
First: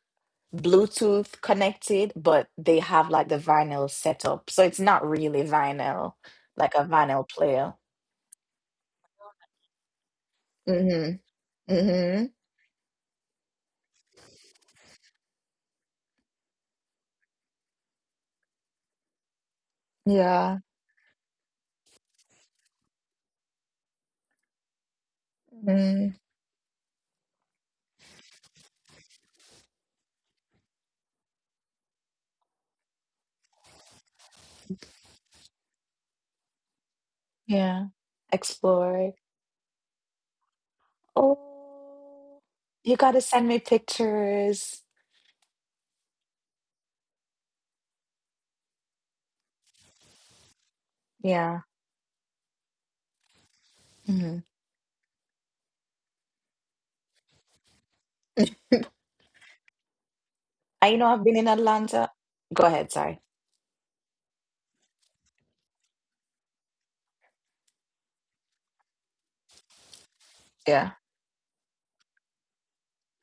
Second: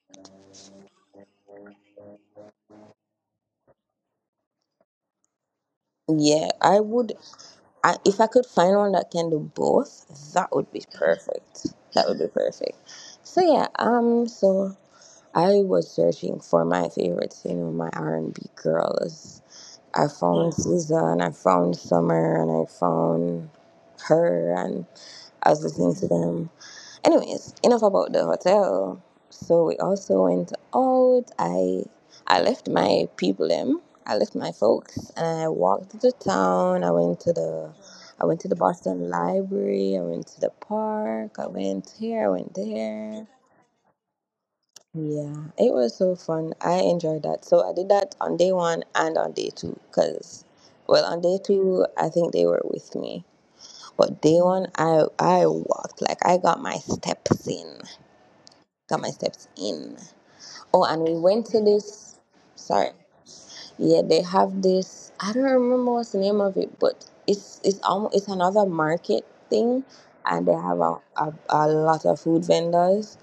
[SPEAKER 1] Bluetooth connected, but they have like the vinyl setup. So it's not really vinyl,
[SPEAKER 2] Yeah,
[SPEAKER 1] like
[SPEAKER 2] I
[SPEAKER 1] a
[SPEAKER 2] would.
[SPEAKER 1] vinyl player.
[SPEAKER 2] I if I could find one that can do both, that would be
[SPEAKER 1] Mm-hmm.
[SPEAKER 2] perfect. That would
[SPEAKER 1] Mm-hmm.
[SPEAKER 2] be perfect. So yeah, so I was searching for my favorites, you know, my R and B girls. I found
[SPEAKER 1] Yeah.
[SPEAKER 2] SZA and I found Summer, and I found her, and I was listening to
[SPEAKER 1] Mm,
[SPEAKER 2] them. Anyways, enough about the hotel. So we also went out. I left my people them. I left my folks and I walked to town. I went to the
[SPEAKER 1] yeah.
[SPEAKER 2] I went to the Boston
[SPEAKER 1] Explore.
[SPEAKER 2] Library. I went to the park. I went here. I
[SPEAKER 1] Oh,
[SPEAKER 2] went
[SPEAKER 1] you gotta
[SPEAKER 2] there.
[SPEAKER 1] send me pictures.
[SPEAKER 2] Yeah, it was so fun. I enjoyed that. So I did that on day one and on day two. Cause, well, on day
[SPEAKER 1] Yeah.
[SPEAKER 2] two I think they were with me, but
[SPEAKER 1] Hmm.
[SPEAKER 2] day one I walked, like I got my steps in, got my steps in. Oh,
[SPEAKER 1] I, you
[SPEAKER 2] and
[SPEAKER 1] know,
[SPEAKER 2] we
[SPEAKER 1] I've been
[SPEAKER 2] went
[SPEAKER 1] in
[SPEAKER 2] to
[SPEAKER 1] Atlanta.
[SPEAKER 2] this.
[SPEAKER 1] Go
[SPEAKER 2] Sorry.
[SPEAKER 1] ahead, sorry.
[SPEAKER 2] Yeah, they have this. I don't remember what's the name of it, but it's almost it's another market thing, and they have a,
[SPEAKER 1] Yeah.
[SPEAKER 2] a, a lot of food vendors.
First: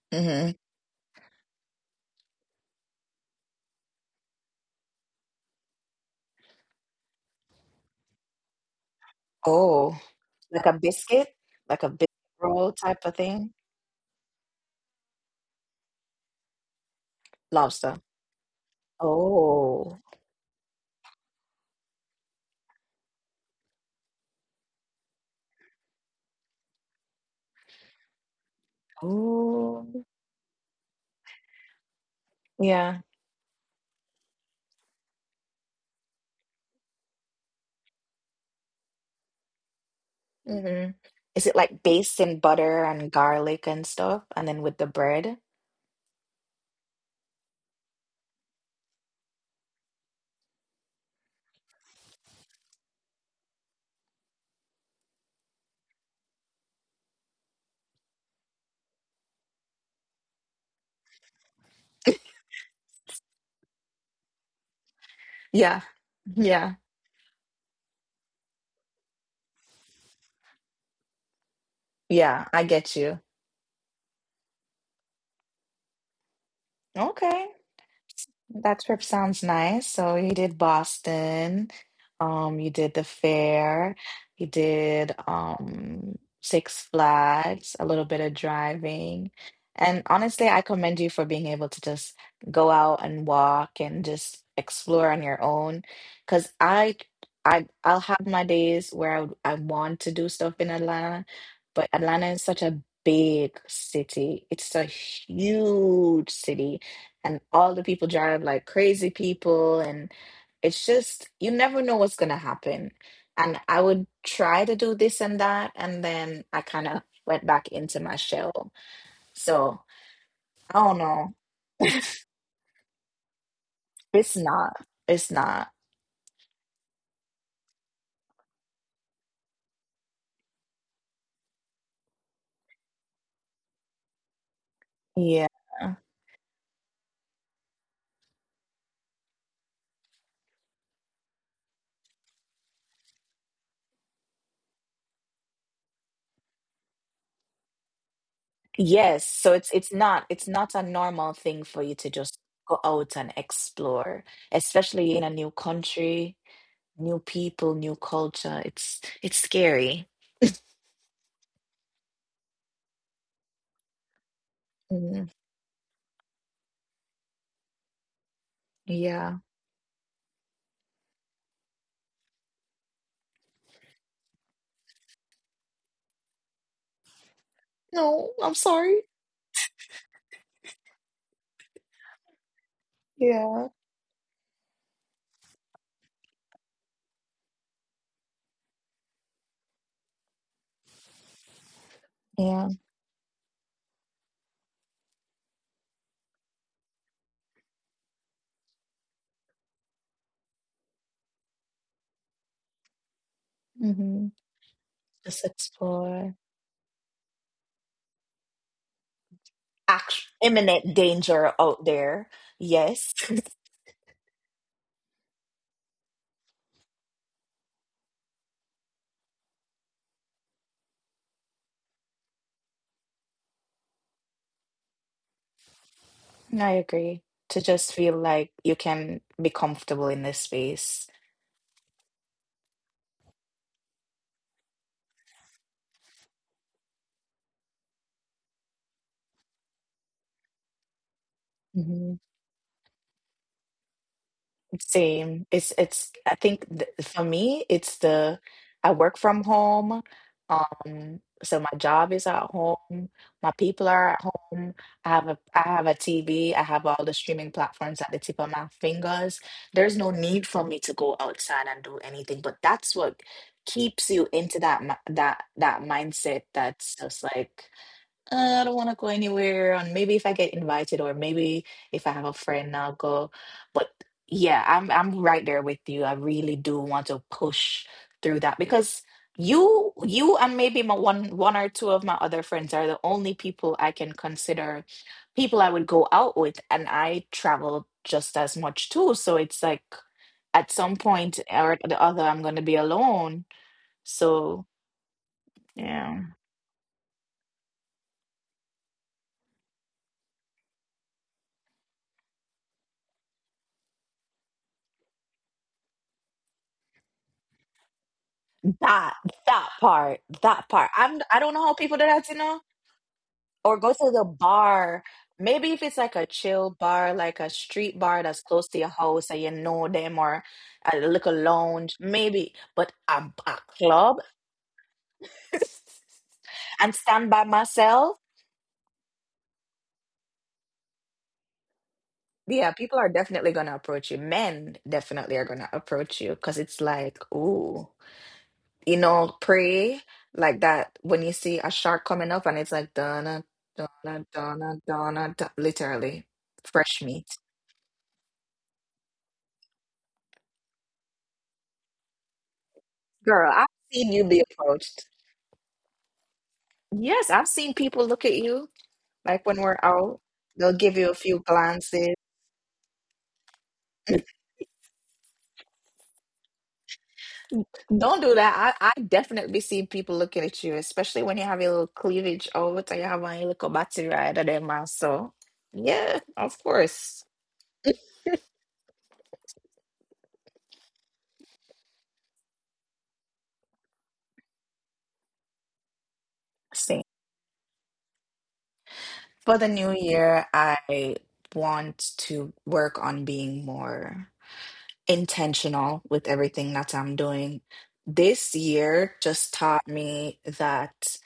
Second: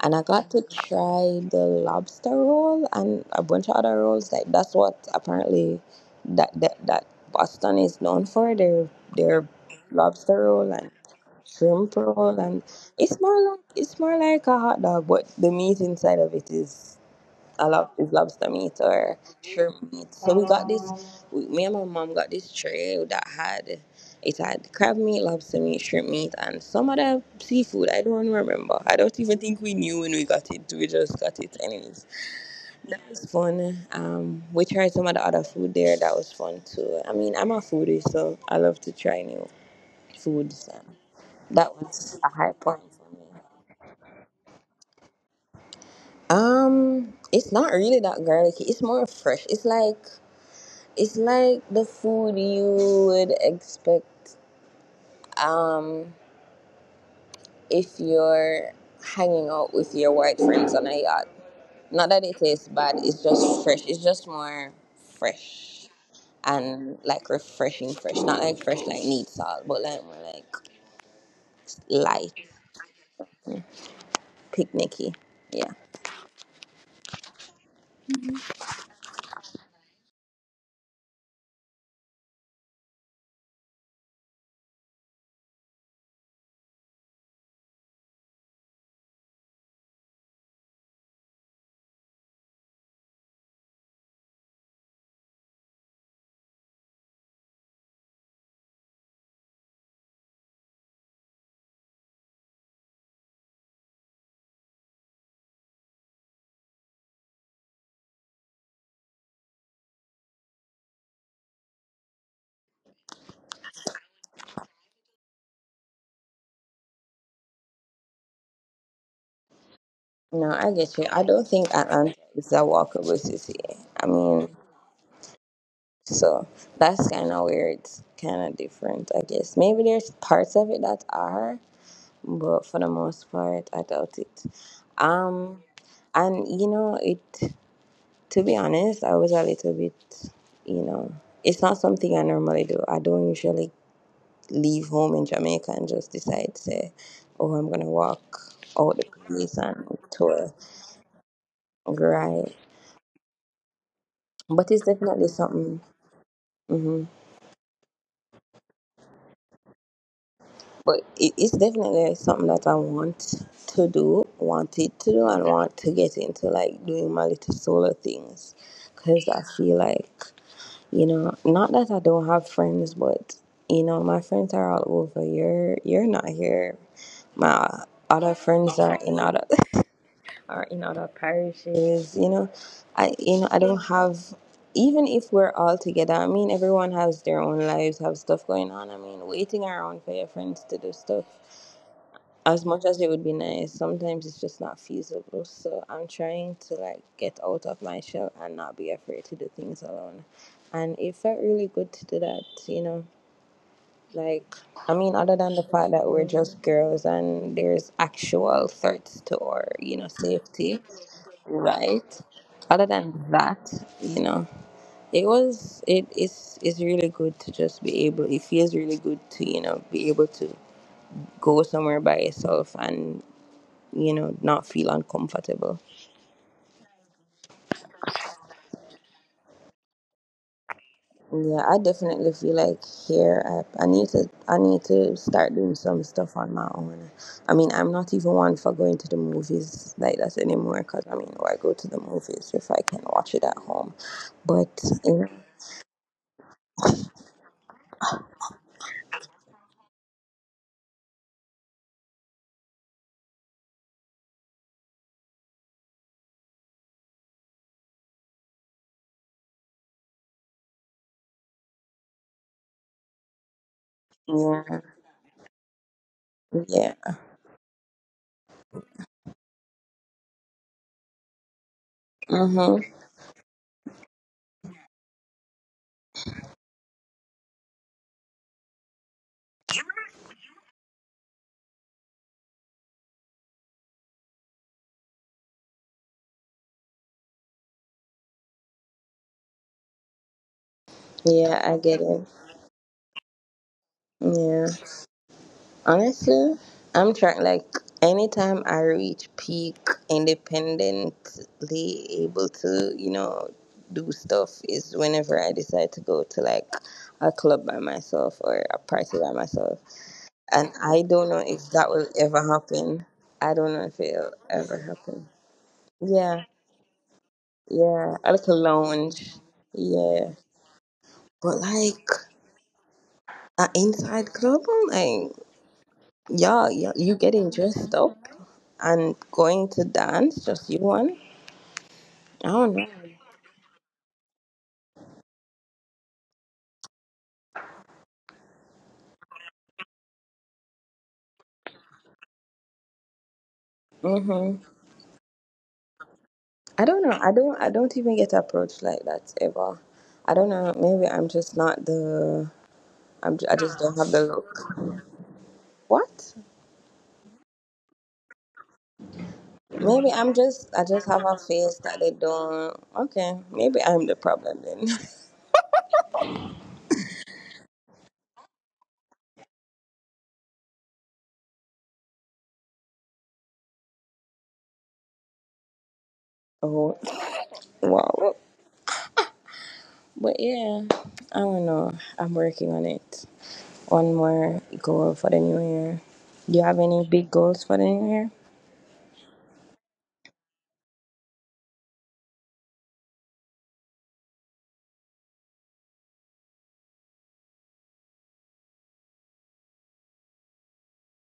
[SPEAKER 2] And I got
[SPEAKER 1] Hmm.
[SPEAKER 2] to try the lobster roll and a bunch of other rolls. Like that's what apparently that Boston is known for their
[SPEAKER 1] Oh,
[SPEAKER 2] lobster
[SPEAKER 1] like
[SPEAKER 2] roll
[SPEAKER 1] a
[SPEAKER 2] and
[SPEAKER 1] biscuit, like a
[SPEAKER 2] shrimp
[SPEAKER 1] biscuit
[SPEAKER 2] roll, and
[SPEAKER 1] roll type of thing.
[SPEAKER 2] it's more like a hot dog, but the meat inside of it is I love
[SPEAKER 1] Lobster.
[SPEAKER 2] is lobster meat or shrimp
[SPEAKER 1] Oh,
[SPEAKER 2] meat. So we got this. We, me and my mom got this tray that had it had crab meat, lobster meat, shrimp meat, and some other seafood. I don't remember. I don't even think we
[SPEAKER 1] oh,
[SPEAKER 2] knew when we got it. We just got it anyways. That
[SPEAKER 1] yeah.
[SPEAKER 2] was fun. We tried some of the other food there. That was fun too. I mean, I'm a foodie, so I love to try new foods. And
[SPEAKER 1] Hmm. Is it
[SPEAKER 2] that
[SPEAKER 1] like
[SPEAKER 2] was
[SPEAKER 1] based
[SPEAKER 2] a
[SPEAKER 1] in
[SPEAKER 2] high point
[SPEAKER 1] butter and
[SPEAKER 2] for me.
[SPEAKER 1] garlic and stuff, and then with the bread?
[SPEAKER 2] It's not really that garlicky. It's more fresh. It's like it's like the food you would expect um, if you're hanging out with your white friends on a yacht. Not that it tastes bad, it's just fresh. It's just more
[SPEAKER 1] Yeah,
[SPEAKER 2] fresh
[SPEAKER 1] yeah,
[SPEAKER 2] and like refreshing fresh. Not like fresh like need salt, but like more like light,
[SPEAKER 1] yeah. I get you.
[SPEAKER 2] picnicky. Yeah.
[SPEAKER 1] Okay, that trip sounds nice. So you did Boston, you did the fair, you did Six Flags, a little bit of driving. And honestly, I commend you for being able to just go out and walk and just explore on your own. Because I, I'll have my days where I, would- I want to do stuff in Atlanta, but Atlanta is such a big city. It's a huge city, and all the people drive like crazy people, and it's just you never know what's gonna happen, and I would try to do this and that, and then I kind of went back into my shell. So
[SPEAKER 2] No, I
[SPEAKER 1] I
[SPEAKER 2] get
[SPEAKER 1] don't
[SPEAKER 2] you. I
[SPEAKER 1] know,
[SPEAKER 2] don't think Atlanta is a walkable city. I
[SPEAKER 1] it's
[SPEAKER 2] mean,
[SPEAKER 1] not it's not
[SPEAKER 2] so that's kind of where it's kind of different, I guess. Maybe there's parts of it that are. But for the most part, I doubt it.
[SPEAKER 1] yeah.
[SPEAKER 2] Um, and you know, it. To be honest, I was a little bit, you know, it's not something I normally do. I don't usually leave home in Jamaica and just decide, say, oh, I'm gonna walk out the
[SPEAKER 1] Yes, so
[SPEAKER 2] place
[SPEAKER 1] it's it's
[SPEAKER 2] and
[SPEAKER 1] not it's
[SPEAKER 2] tour,
[SPEAKER 1] not a normal thing for you to just
[SPEAKER 2] right?
[SPEAKER 1] go out and explore,
[SPEAKER 2] But it's
[SPEAKER 1] especially in
[SPEAKER 2] definitely
[SPEAKER 1] a new
[SPEAKER 2] something.
[SPEAKER 1] country,
[SPEAKER 2] hmm
[SPEAKER 1] new people, new culture. It's scary.
[SPEAKER 2] But it's definitely something that I want to do, wanted to do,
[SPEAKER 1] Mhm.
[SPEAKER 2] and want to get into, like doing my little solo things because
[SPEAKER 1] Yeah.
[SPEAKER 2] I feel like, not that I don't have friends, but my friends are all over. You're not here. My other
[SPEAKER 1] No, I'm
[SPEAKER 2] friends are
[SPEAKER 1] sorry.
[SPEAKER 2] in other [LAUGHS] are in other parishes. You know I
[SPEAKER 1] Yeah.
[SPEAKER 2] don't have. Even if we're all together, I mean, everyone has their own lives, have stuff going on. I mean, waiting around for your friends to do stuff as
[SPEAKER 1] Yeah.
[SPEAKER 2] much as it would be nice, sometimes it's just not feasible. So I'm trying to like get out of my shell and not be afraid to do things alone, and it felt really good to do that, you know.
[SPEAKER 1] Hmm.
[SPEAKER 2] Like, I mean, other
[SPEAKER 1] Just
[SPEAKER 2] than the fact that we're
[SPEAKER 1] explore,
[SPEAKER 2] just girls and there's actual threats to our, you know,
[SPEAKER 1] act-
[SPEAKER 2] safety,
[SPEAKER 1] imminent danger out
[SPEAKER 2] right?
[SPEAKER 1] there.
[SPEAKER 2] Other
[SPEAKER 1] Yes.
[SPEAKER 2] than that, you know, it was it is it's really good to just be able. It feels really good to you know be able to go somewhere by yourself and you know, not feel uncomfortable.
[SPEAKER 1] [LAUGHS] I agree. To just feel like you can be comfortable in this space.
[SPEAKER 2] Yeah, I definitely feel like here I need to start doing some stuff on my own. I mean, I'm not even one for going to the movies like that anymore because I mean, why go to the movies if I can watch it at home? But you
[SPEAKER 1] Same. It's I think th for me it's the I work from home. So my job is at home, my people are at home. I have a TV, I have all the streaming platforms at the tip of my fingers. There's no need for me to go outside and do anything, but that's what keeps you into
[SPEAKER 2] know, yeah,
[SPEAKER 1] that mi- that that mindset that's
[SPEAKER 2] yeah,
[SPEAKER 1] just like, I don't want to go anywhere. And maybe if I get invited, or maybe if I have a
[SPEAKER 2] mhm,
[SPEAKER 1] friend, I'll go. But yeah, I'm right there with you. I really do want to push through that because you and maybe my one or two of my other friends are the only people I can consider people I would go out with, and I travel just as much too. So it's like at some point
[SPEAKER 2] yeah, I
[SPEAKER 1] or
[SPEAKER 2] get
[SPEAKER 1] the
[SPEAKER 2] it.
[SPEAKER 1] other, I'm going to be alone.
[SPEAKER 2] Yeah.
[SPEAKER 1] So yeah.
[SPEAKER 2] Honestly, I'm trying like anytime I reach peak independently able to, you know, do stuff is whenever I decide to go to like a club by myself or a party
[SPEAKER 1] That
[SPEAKER 2] by
[SPEAKER 1] that
[SPEAKER 2] myself.
[SPEAKER 1] part,
[SPEAKER 2] And
[SPEAKER 1] that part.
[SPEAKER 2] I
[SPEAKER 1] I'm
[SPEAKER 2] don't know
[SPEAKER 1] I don't
[SPEAKER 2] if
[SPEAKER 1] know how
[SPEAKER 2] that
[SPEAKER 1] people
[SPEAKER 2] will
[SPEAKER 1] do that, you
[SPEAKER 2] ever
[SPEAKER 1] know,
[SPEAKER 2] happen. I don't know
[SPEAKER 1] or
[SPEAKER 2] if
[SPEAKER 1] go to
[SPEAKER 2] it'll
[SPEAKER 1] the
[SPEAKER 2] ever
[SPEAKER 1] bar.
[SPEAKER 2] happen.
[SPEAKER 1] Maybe if it's like a
[SPEAKER 2] Yeah,
[SPEAKER 1] chill bar, like a street
[SPEAKER 2] yeah.
[SPEAKER 1] bar
[SPEAKER 2] I like
[SPEAKER 1] that's
[SPEAKER 2] a
[SPEAKER 1] close to your
[SPEAKER 2] lounge.
[SPEAKER 1] house and you know them,
[SPEAKER 2] Yeah.
[SPEAKER 1] or a little
[SPEAKER 2] But
[SPEAKER 1] lounge,
[SPEAKER 2] like
[SPEAKER 1] maybe. But a
[SPEAKER 2] an
[SPEAKER 1] club
[SPEAKER 2] inside club, I'm like, yeah,
[SPEAKER 1] [LAUGHS]
[SPEAKER 2] yeah,
[SPEAKER 1] and
[SPEAKER 2] you
[SPEAKER 1] stand
[SPEAKER 2] getting
[SPEAKER 1] by
[SPEAKER 2] dressed up,
[SPEAKER 1] myself,
[SPEAKER 2] and going to dance, just you one. I don't
[SPEAKER 1] yeah,
[SPEAKER 2] know.
[SPEAKER 1] people are definitely gonna approach you. Men definitely are gonna approach you because it's like, ooh. You know, pray like that when you see a shark coming up and it's like, "Donna, Donna,
[SPEAKER 2] Mhm.
[SPEAKER 1] Donna, Donna, Do-" literally
[SPEAKER 2] I don't
[SPEAKER 1] fresh
[SPEAKER 2] know.
[SPEAKER 1] meat.
[SPEAKER 2] I don't even get approached like that ever. I don't know. Maybe I'm just not the. I
[SPEAKER 1] Girl, I've
[SPEAKER 2] just don't have
[SPEAKER 1] seen
[SPEAKER 2] the
[SPEAKER 1] you be
[SPEAKER 2] look.
[SPEAKER 1] approached.
[SPEAKER 2] What?
[SPEAKER 1] Yes, I've seen people look at you like when we're
[SPEAKER 2] Maybe
[SPEAKER 1] out,
[SPEAKER 2] I'm just. I
[SPEAKER 1] they'll give
[SPEAKER 2] just
[SPEAKER 1] you
[SPEAKER 2] have
[SPEAKER 1] a
[SPEAKER 2] a
[SPEAKER 1] few
[SPEAKER 2] face that they
[SPEAKER 1] glances.
[SPEAKER 2] don't. Okay. Maybe I'm the problem then.
[SPEAKER 1] Don't do that. I definitely see people looking at you, especially when you have your little cleavage out and you have a little battery right at them mouth. So, yeah,
[SPEAKER 2] [LAUGHS]
[SPEAKER 1] of
[SPEAKER 2] Oh,
[SPEAKER 1] course.
[SPEAKER 2] wow. But yeah, I don't know. I'm working on it. One more goal for the new year. Do you have any big goals for the new year?
[SPEAKER 1] For the new year, I want to work on being more intentional with everything that I'm doing. This year just taught me that,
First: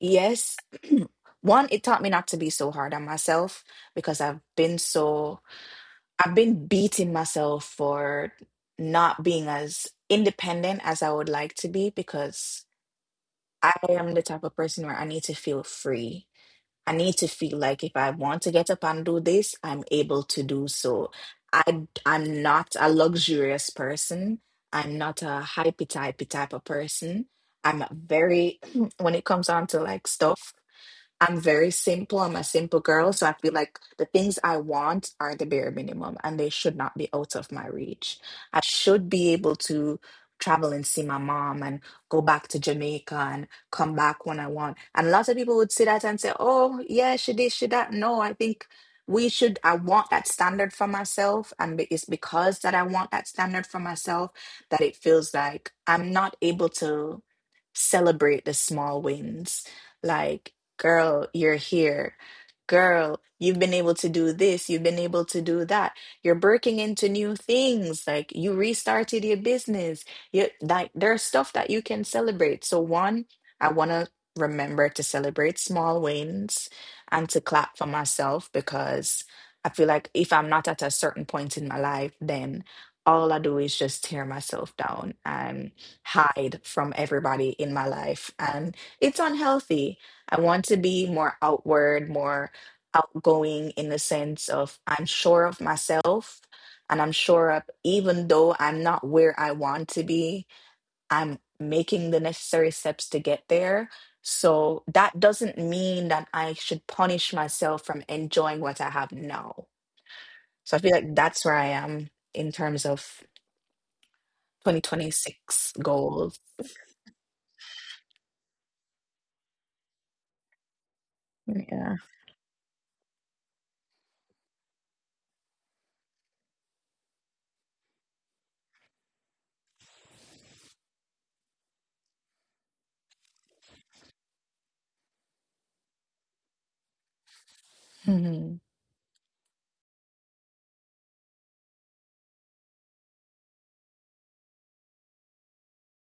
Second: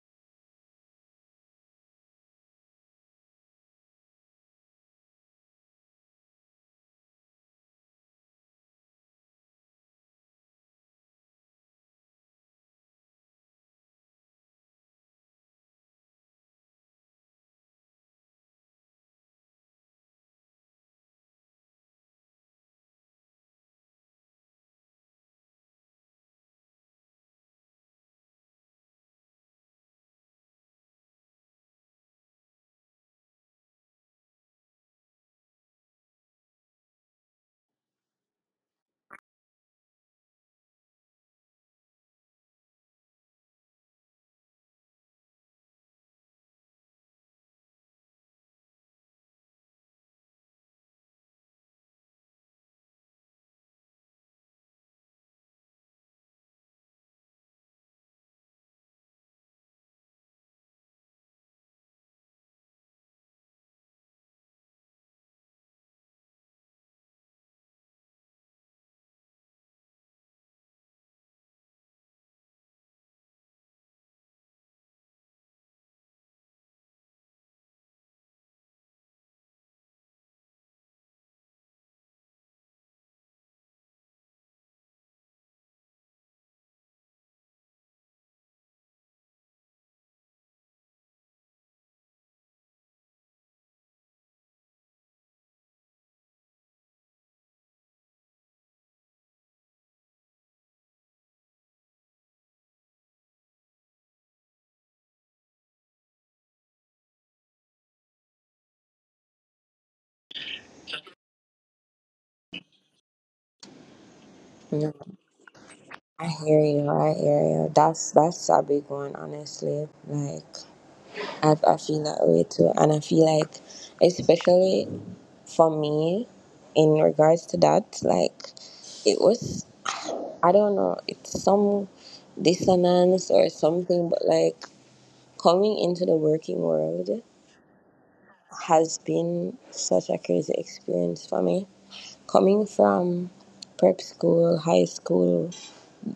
[SPEAKER 1] yes, [CLEARS THROAT] one, it taught me not to be so hard on myself, because I've been so, I've been beating myself for not being as independent as I would like to be, because I am the type of person where I need to feel free. I need to feel like if I want to get up and do this, I'm able to do so. I I'm not a luxurious person. I'm not a hypey typey type of person. I'm very [CLEARS THROAT] when it comes down to like stuff. I'm very simple. I'm a simple girl. So I feel like the things I want are the bare minimum and they should not be out of my reach. I should be able to travel and see my mom and go back to Jamaica and come back when I want. And lots of people would see that and say, oh, yeah, she did, she that. No, I think we should, I want that standard for myself. And be- it's because that I want that standard for myself that it feels like I'm not able to celebrate the small wins. Like, girl, you're here. Girl, you've been able to do this. You've been able to do that. You're breaking into new things. Like you restarted your business. You, like there's stuff that you can celebrate. So one, I want to remember to celebrate small wins and to clap for myself, because I feel like if I'm not at a certain point in my life, then all I do is just tear myself down and hide from everybody in my life. And it's unhealthy. I want to be more outward, more outgoing in the sense of I'm sure of myself and I'm sure of even though I'm not where I want to be, I'm making the necessary steps to get there. So that doesn't mean that I should punish myself from enjoying what I have now. So I feel like that's where I am in terms of
[SPEAKER 2] No.
[SPEAKER 1] 2026
[SPEAKER 2] I
[SPEAKER 1] goals.
[SPEAKER 2] hear you. I hear you. That's a big one, honestly. Like I
[SPEAKER 1] Yeah.
[SPEAKER 2] feel that way too, and I feel like, especially for me, in regards to that, like it was, I don't know, it's some dissonance or something, but like coming into the working world
[SPEAKER 1] Mhm.
[SPEAKER 2] has been such a crazy experience for me. Coming from prep school, high school,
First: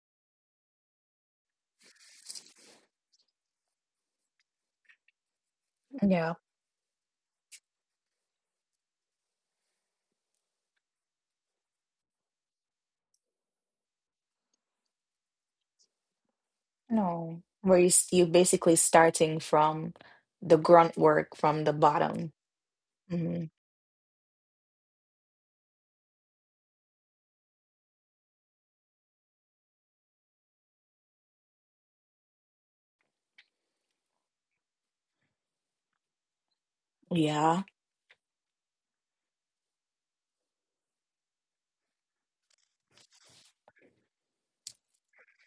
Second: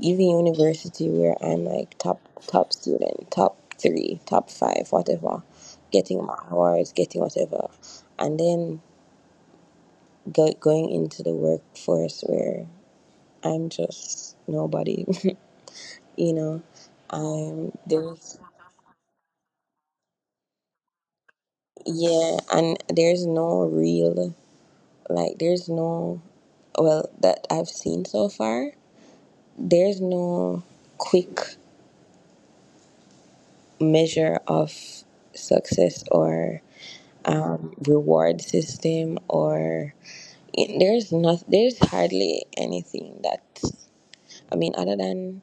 [SPEAKER 2] even university where I'm like top student, top three, top five, whatever, getting
[SPEAKER 1] Yeah.
[SPEAKER 2] my awards, getting whatever, and then going into the workforce where I'm just nobody, [LAUGHS] you know.
[SPEAKER 1] No,
[SPEAKER 2] I'm
[SPEAKER 1] where you s- you
[SPEAKER 2] there's
[SPEAKER 1] basically starting from the grunt work from the bottom.
[SPEAKER 2] Yeah, and there's
[SPEAKER 1] Mhm.
[SPEAKER 2] no real like there's no well that I've seen so far. There's no quick measure of success or
[SPEAKER 1] Yeah.
[SPEAKER 2] reward system or there's not there's hardly anything that I mean other than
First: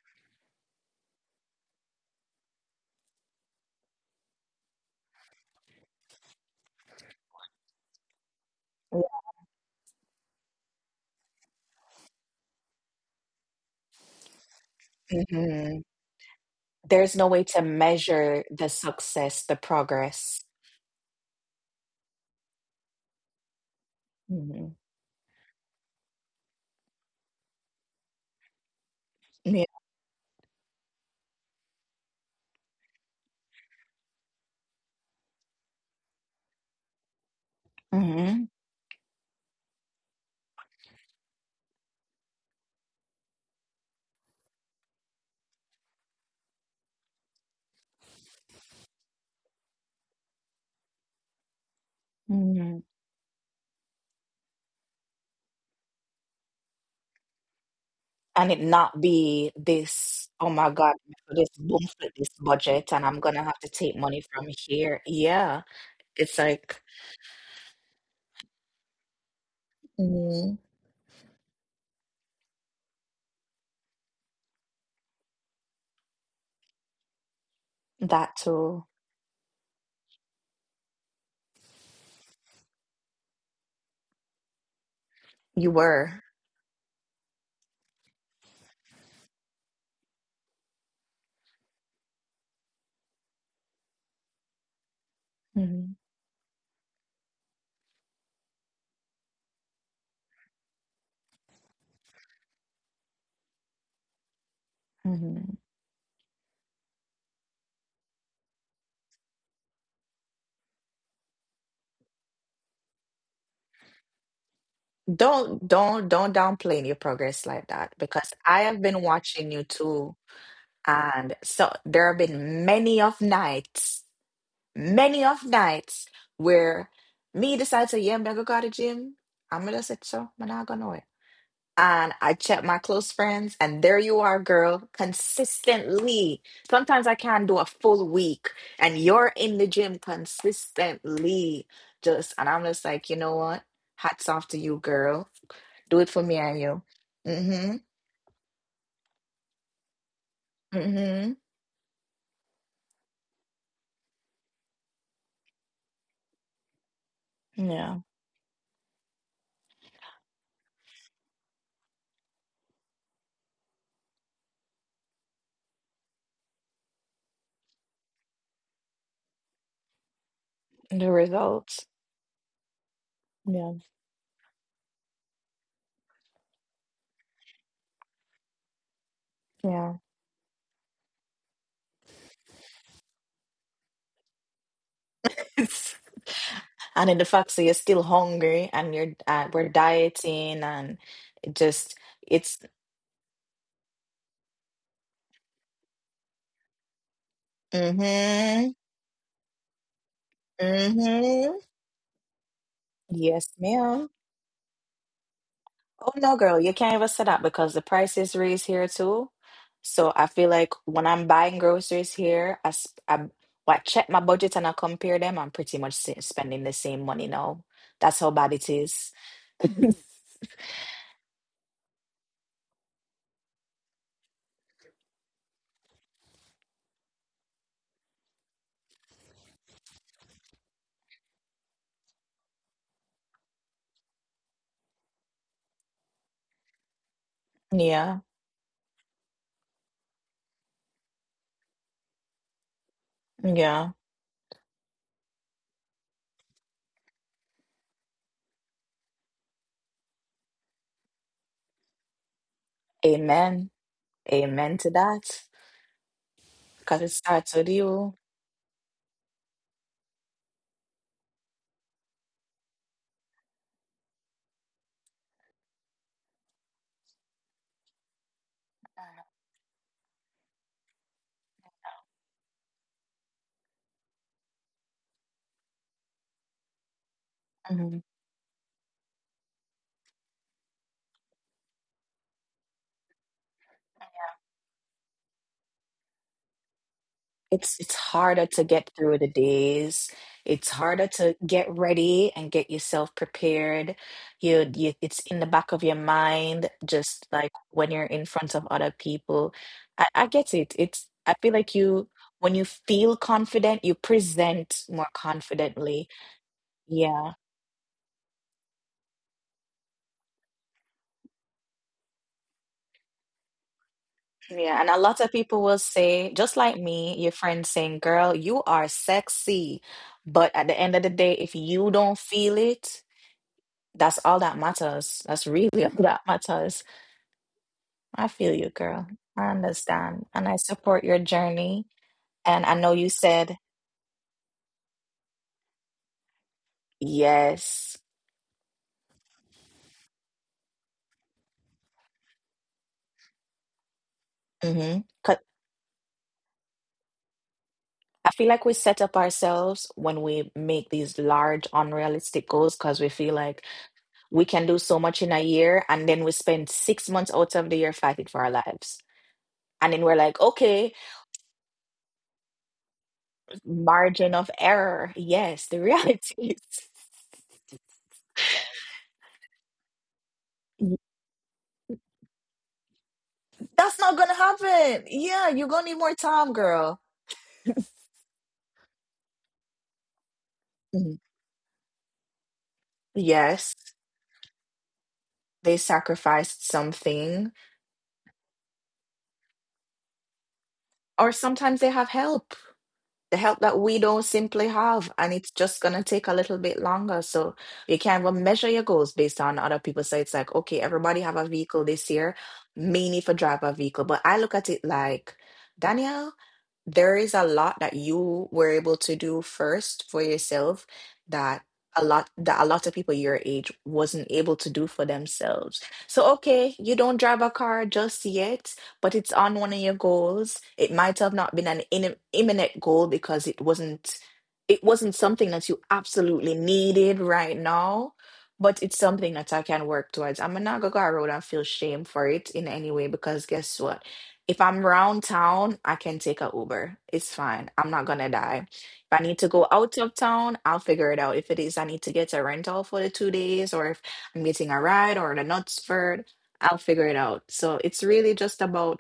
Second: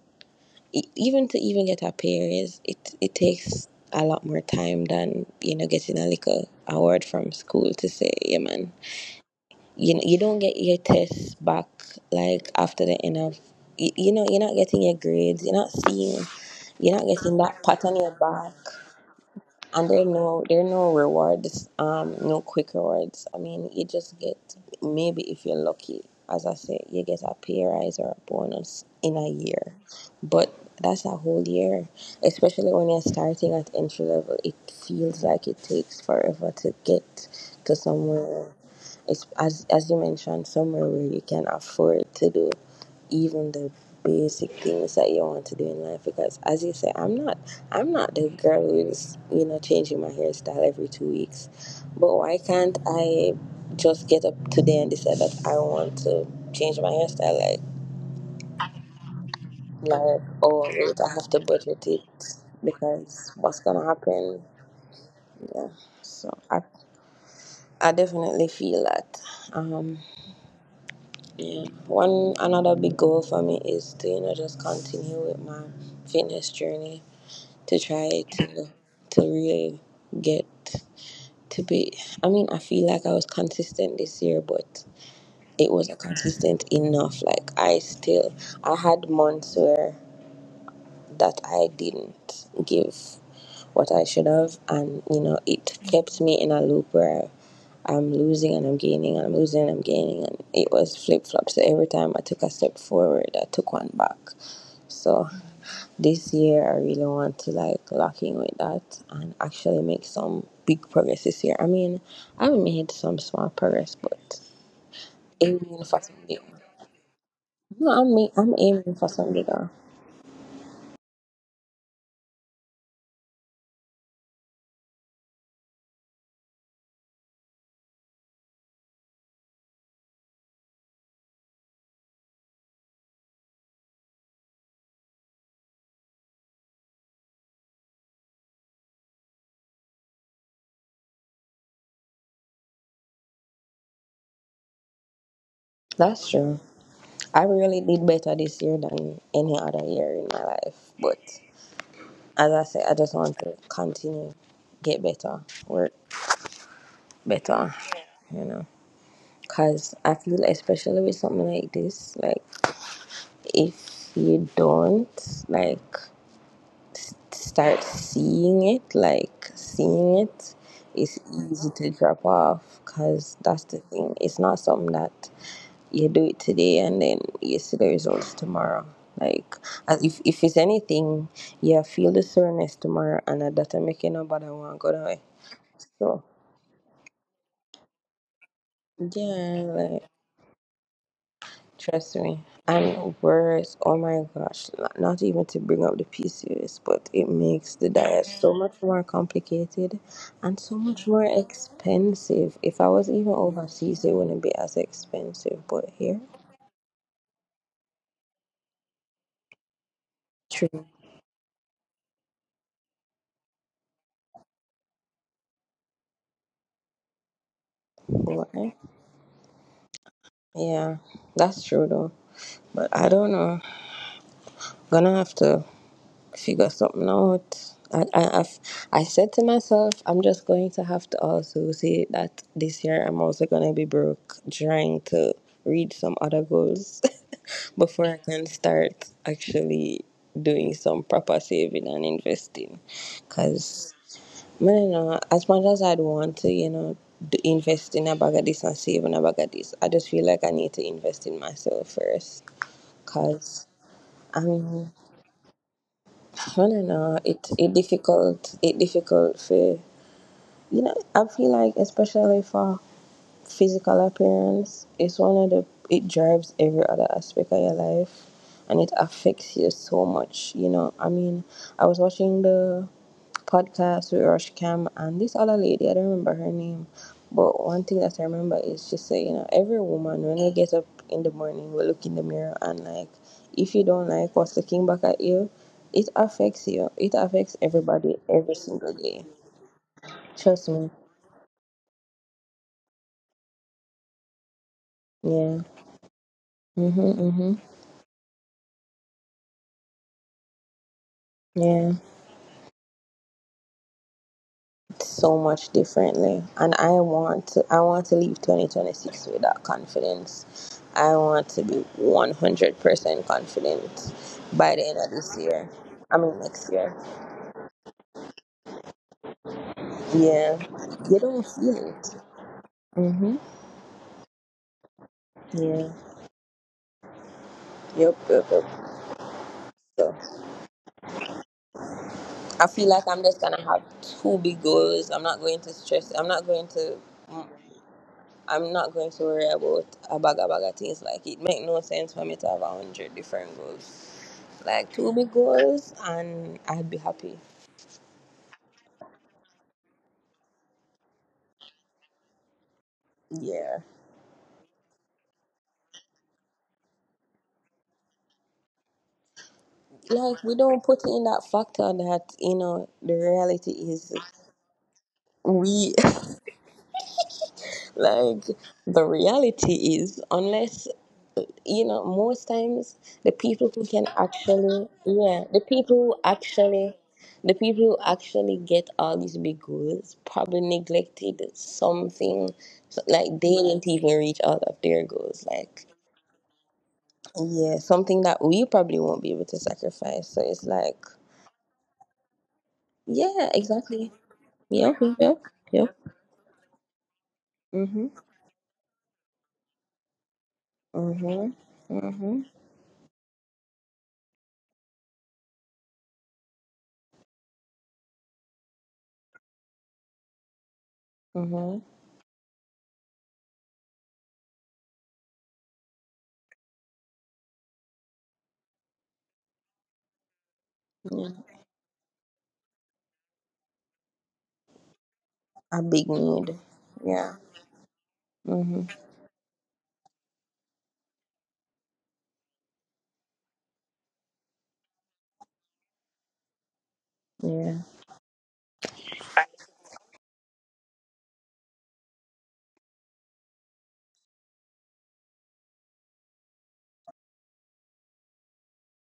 [SPEAKER 2] even to even get a pay raise it takes a lot more time than you know getting a little award from school to say yeah man, you know you don't get your tests back like after the end of you know you're not getting your grades, you're not
[SPEAKER 1] Hmm.
[SPEAKER 2] seeing, you're not
[SPEAKER 1] There's no
[SPEAKER 2] getting
[SPEAKER 1] way
[SPEAKER 2] that
[SPEAKER 1] to
[SPEAKER 2] pat on your
[SPEAKER 1] measure
[SPEAKER 2] back.
[SPEAKER 1] the success, the
[SPEAKER 2] And there are
[SPEAKER 1] progress.
[SPEAKER 2] no rewards, no quick rewards. I mean, you just get
[SPEAKER 1] Hmm.
[SPEAKER 2] maybe if you're lucky, as I say, you get a pay rise or a bonus in a
[SPEAKER 1] Yeah.
[SPEAKER 2] year, but that's a whole year. Especially when you're starting at entry level, it feels like it takes forever to get to somewhere.
[SPEAKER 1] Hmm.
[SPEAKER 2] It's as you mentioned, somewhere where you can afford to do even the basic things that you want to do in life. Because as you say, I'm not the girl who is, you know, changing my hairstyle every 2 weeks. But why can't
[SPEAKER 1] Hmm.
[SPEAKER 2] I just get up today and decide that I want to change my hairstyle? Like,
[SPEAKER 1] And it not be
[SPEAKER 2] like,
[SPEAKER 1] this, oh
[SPEAKER 2] oh
[SPEAKER 1] my God,
[SPEAKER 2] wait, I have
[SPEAKER 1] for
[SPEAKER 2] to
[SPEAKER 1] this boom
[SPEAKER 2] budget it
[SPEAKER 1] flip this budget, and I'm
[SPEAKER 2] because
[SPEAKER 1] gonna have
[SPEAKER 2] what's
[SPEAKER 1] to
[SPEAKER 2] gonna
[SPEAKER 1] take money
[SPEAKER 2] happen?
[SPEAKER 1] from here. Yeah.
[SPEAKER 2] Yeah. So
[SPEAKER 1] It's
[SPEAKER 2] I,
[SPEAKER 1] like
[SPEAKER 2] I definitely feel that. Um,
[SPEAKER 1] Mhm.
[SPEAKER 2] yeah. One another big goal for me is to you know just continue with my fitness journey to try
[SPEAKER 1] That
[SPEAKER 2] to
[SPEAKER 1] too.
[SPEAKER 2] to really get to be, I mean, I feel like I was consistent this year, but
[SPEAKER 1] You
[SPEAKER 2] it wasn't
[SPEAKER 1] were.
[SPEAKER 2] consistent enough. Like I still, I had months where that I didn't give what I should have, and you know it
[SPEAKER 1] Hmm.
[SPEAKER 2] kept me in a loop where I'm losing and I'm gaining and I'm losing and I'm gaining and it was flip flop. So every time I took a step forward, I took one back. So
[SPEAKER 1] Hmm.
[SPEAKER 2] this year I really want to like lock in with that and actually make some big progress this year. I mean, I've made some small progress, but aiming for some
[SPEAKER 1] Don't
[SPEAKER 2] bigger.
[SPEAKER 1] downplay your progress like
[SPEAKER 2] No,
[SPEAKER 1] that, because
[SPEAKER 2] I'm
[SPEAKER 1] I have
[SPEAKER 2] aiming
[SPEAKER 1] been
[SPEAKER 2] for some
[SPEAKER 1] watching you
[SPEAKER 2] bigger.
[SPEAKER 1] too, and so there have been many of nights where me decide to yeah, I'm gonna go to the gym. I'm gonna just say, so I'm not gonna it. And I check my close friends, and there you are, girl, consistently. Sometimes I can't do a full week, and you're in the gym consistently. Just and I'm just like, you know what? Hats off to you, girl, do it for
[SPEAKER 2] That's
[SPEAKER 1] me
[SPEAKER 2] true.
[SPEAKER 1] and you.
[SPEAKER 2] I
[SPEAKER 1] Mm-hmm.
[SPEAKER 2] really did better this year than any other year in my life, but
[SPEAKER 1] Mm-hmm.
[SPEAKER 2] as I say, I just want to continue, get better, work better,
[SPEAKER 1] Yeah.
[SPEAKER 2] you know. Cause I feel especially with something like this, like if you don't like start seeing it, like seeing it,
[SPEAKER 1] And the
[SPEAKER 2] it's easy
[SPEAKER 1] results.
[SPEAKER 2] to drop off. Cause that's
[SPEAKER 1] Yeah.
[SPEAKER 2] the thing. It's not something that you do it today and then you see the results tomorrow. Like
[SPEAKER 1] Yeah.
[SPEAKER 2] as
[SPEAKER 1] [LAUGHS]
[SPEAKER 2] if it's anything, you feel the soreness tomorrow and that doesn't make you no bother want to go away.
[SPEAKER 1] It's,
[SPEAKER 2] So
[SPEAKER 1] and in the fact that you're still hungry and you're
[SPEAKER 2] yeah,
[SPEAKER 1] we're
[SPEAKER 2] like.
[SPEAKER 1] dieting and it just
[SPEAKER 2] Trust me.
[SPEAKER 1] it's
[SPEAKER 2] And worse. Oh my gosh, not even to bring up the PCOS, but it makes the diet so
[SPEAKER 1] Mm-hmm.
[SPEAKER 2] much more complicated and so much more
[SPEAKER 1] Mm-hmm.
[SPEAKER 2] expensive. If I was even
[SPEAKER 1] Yes,
[SPEAKER 2] overseas,
[SPEAKER 1] ma'am.
[SPEAKER 2] it wouldn't be as expensive, but
[SPEAKER 1] Oh
[SPEAKER 2] here,
[SPEAKER 1] no, girl, you can't even say that because the prices is raised here too. So I feel like
[SPEAKER 2] true.
[SPEAKER 1] when I'm buying groceries here, I, I check my budget and I compare them. I'm pretty much spending the same money now. That's how bad it
[SPEAKER 2] Boy.
[SPEAKER 1] is. [LAUGHS]
[SPEAKER 2] Yeah, that's true though. But I don't know. Gonna have to figure something out. I said to myself, I'm just going to have to also say that this year I'm also going to be broke trying to reach some other goals [LAUGHS] before I
[SPEAKER 1] Yeah,
[SPEAKER 2] can start actually doing some proper saving and investing. Because,
[SPEAKER 1] yeah.
[SPEAKER 2] I don't know, as much as I'd want to, you know, invest in a bag of this and save in a bag of this, I just feel like I need to invest in myself first. Because,
[SPEAKER 1] Amen.
[SPEAKER 2] I
[SPEAKER 1] Amen
[SPEAKER 2] mean,
[SPEAKER 1] to that.
[SPEAKER 2] I don't
[SPEAKER 1] Because it
[SPEAKER 2] know. It
[SPEAKER 1] starts with
[SPEAKER 2] it
[SPEAKER 1] you.
[SPEAKER 2] difficult. It difficult for you know. I feel like especially for physical appearance is one of the it drives every other aspect of your life, and it affects you so much, you know. I mean, I was watching the podcast with Rush Cam and this other lady, I don't remember her name, but one thing
[SPEAKER 1] Mhm.
[SPEAKER 2] that I remember is she said, you know, every woman when we get up in the morning we look in the mirror, and like if you don't like what's looking back at you, it affects you, it affects
[SPEAKER 1] It's
[SPEAKER 2] everybody
[SPEAKER 1] harder
[SPEAKER 2] every
[SPEAKER 1] to get
[SPEAKER 2] single
[SPEAKER 1] through
[SPEAKER 2] day.
[SPEAKER 1] the days.
[SPEAKER 2] Trust
[SPEAKER 1] It's
[SPEAKER 2] me.
[SPEAKER 1] harder to get ready and get yourself prepared. You, it's in the
[SPEAKER 2] Yeah,
[SPEAKER 1] back of your mind,
[SPEAKER 2] mm-hmm,
[SPEAKER 1] just
[SPEAKER 2] mm-hmm,
[SPEAKER 1] like when you're in front of other people. I get it. It's I feel like
[SPEAKER 2] yeah,
[SPEAKER 1] you when you feel confident, you present more
[SPEAKER 2] so much
[SPEAKER 1] confidently.
[SPEAKER 2] differently. And I
[SPEAKER 1] Yeah.
[SPEAKER 2] want to, I want to leave 2026 with that confidence. I want to be 100% confident by
[SPEAKER 1] Yeah,
[SPEAKER 2] the
[SPEAKER 1] and
[SPEAKER 2] end
[SPEAKER 1] a
[SPEAKER 2] of
[SPEAKER 1] lot of
[SPEAKER 2] this
[SPEAKER 1] people
[SPEAKER 2] year,
[SPEAKER 1] will
[SPEAKER 2] I
[SPEAKER 1] say,
[SPEAKER 2] mean
[SPEAKER 1] just
[SPEAKER 2] next
[SPEAKER 1] like
[SPEAKER 2] year.
[SPEAKER 1] me, your friends saying, "Girl, you are sexy." But
[SPEAKER 2] Yeah,
[SPEAKER 1] at the end of the
[SPEAKER 2] you
[SPEAKER 1] day,
[SPEAKER 2] don't
[SPEAKER 1] if
[SPEAKER 2] feel
[SPEAKER 1] you
[SPEAKER 2] it.
[SPEAKER 1] don't feel it,
[SPEAKER 2] Mm-hmm,
[SPEAKER 1] that's all that matters. That's really [LAUGHS]
[SPEAKER 2] yeah,
[SPEAKER 1] all that matters.
[SPEAKER 2] yep,
[SPEAKER 1] I
[SPEAKER 2] yep,
[SPEAKER 1] feel
[SPEAKER 2] yep.
[SPEAKER 1] you, girl. I
[SPEAKER 2] So
[SPEAKER 1] understand, and I support your journey.
[SPEAKER 2] I
[SPEAKER 1] And I
[SPEAKER 2] feel
[SPEAKER 1] know
[SPEAKER 2] like
[SPEAKER 1] you
[SPEAKER 2] I'm just gonna
[SPEAKER 1] said
[SPEAKER 2] have two big goals. I'm not going to stress, I'm not going to,
[SPEAKER 1] yes.
[SPEAKER 2] I'm not going to worry about a bag of things. Like it make no sense for me to have a hundred different goals. Like
[SPEAKER 1] Mm-hmm.
[SPEAKER 2] two big goals and I'd be happy.
[SPEAKER 1] I feel like we set up ourselves when we make these large, unrealistic goals because we feel like
[SPEAKER 2] Yeah.
[SPEAKER 1] we can do so much in a year, and then we spend 6 months out of the year fighting for our lives. And then we're
[SPEAKER 2] Like
[SPEAKER 1] like,
[SPEAKER 2] we don't
[SPEAKER 1] okay,
[SPEAKER 2] put in that factor that, you know, the reality is
[SPEAKER 1] margin of error. Yes, the [LAUGHS]
[SPEAKER 2] we [LAUGHS]
[SPEAKER 1] reality is
[SPEAKER 2] like the reality is, unless you know, most times
[SPEAKER 1] that's not going to happen. Yeah,
[SPEAKER 2] the
[SPEAKER 1] you're going to
[SPEAKER 2] people
[SPEAKER 1] need
[SPEAKER 2] who
[SPEAKER 1] more time,
[SPEAKER 2] actually,
[SPEAKER 1] girl.
[SPEAKER 2] the people who actually get all these big goals probably
[SPEAKER 1] Mhm.
[SPEAKER 2] neglected something, like they
[SPEAKER 1] Yes,
[SPEAKER 2] didn't even reach all of their goals.
[SPEAKER 1] they
[SPEAKER 2] Like,
[SPEAKER 1] sacrificed something,
[SPEAKER 2] yeah, something that we probably won't be able to sacrifice. So it's like,
[SPEAKER 1] or sometimes they have help. The
[SPEAKER 2] yeah,
[SPEAKER 1] help that we
[SPEAKER 2] exactly.
[SPEAKER 1] don't simply
[SPEAKER 2] Yeah,
[SPEAKER 1] have,
[SPEAKER 2] yeah,
[SPEAKER 1] and it's just
[SPEAKER 2] yeah.
[SPEAKER 1] going to take a little bit longer. So you
[SPEAKER 2] Mhm.
[SPEAKER 1] can't even measure your goals based on other people. So it's like, okay, everybody have a
[SPEAKER 2] Mhm.
[SPEAKER 1] vehicle this year
[SPEAKER 2] Mhm.
[SPEAKER 1] mainly for drive a vehicle, but I look at it like, Danielle, there is a lot that you were able to do first for yourself, that
[SPEAKER 2] Mhm.
[SPEAKER 1] that a lot of people your age wasn't able to do for themselves. So okay, you don't drive a car just yet, but it's on one of your goals. It might have not been an imminent goal because it wasn't something that you
[SPEAKER 2] A big
[SPEAKER 1] absolutely
[SPEAKER 2] need.
[SPEAKER 1] needed
[SPEAKER 2] Yeah.
[SPEAKER 1] right now, but
[SPEAKER 2] Hmm.
[SPEAKER 1] it's something that I can work towards. I'm not gonna go around and feel shame for it in any way, because guess what? If I'm round town, I can take a Uber. It's fine.
[SPEAKER 2] Yeah.
[SPEAKER 1] I'm not gonna die. If I need to go out of town, I'll figure it out. If it is I need to get a rental for the 2 days, or if I'm getting a ride or the nuts for I'll figure it out. So it's really just about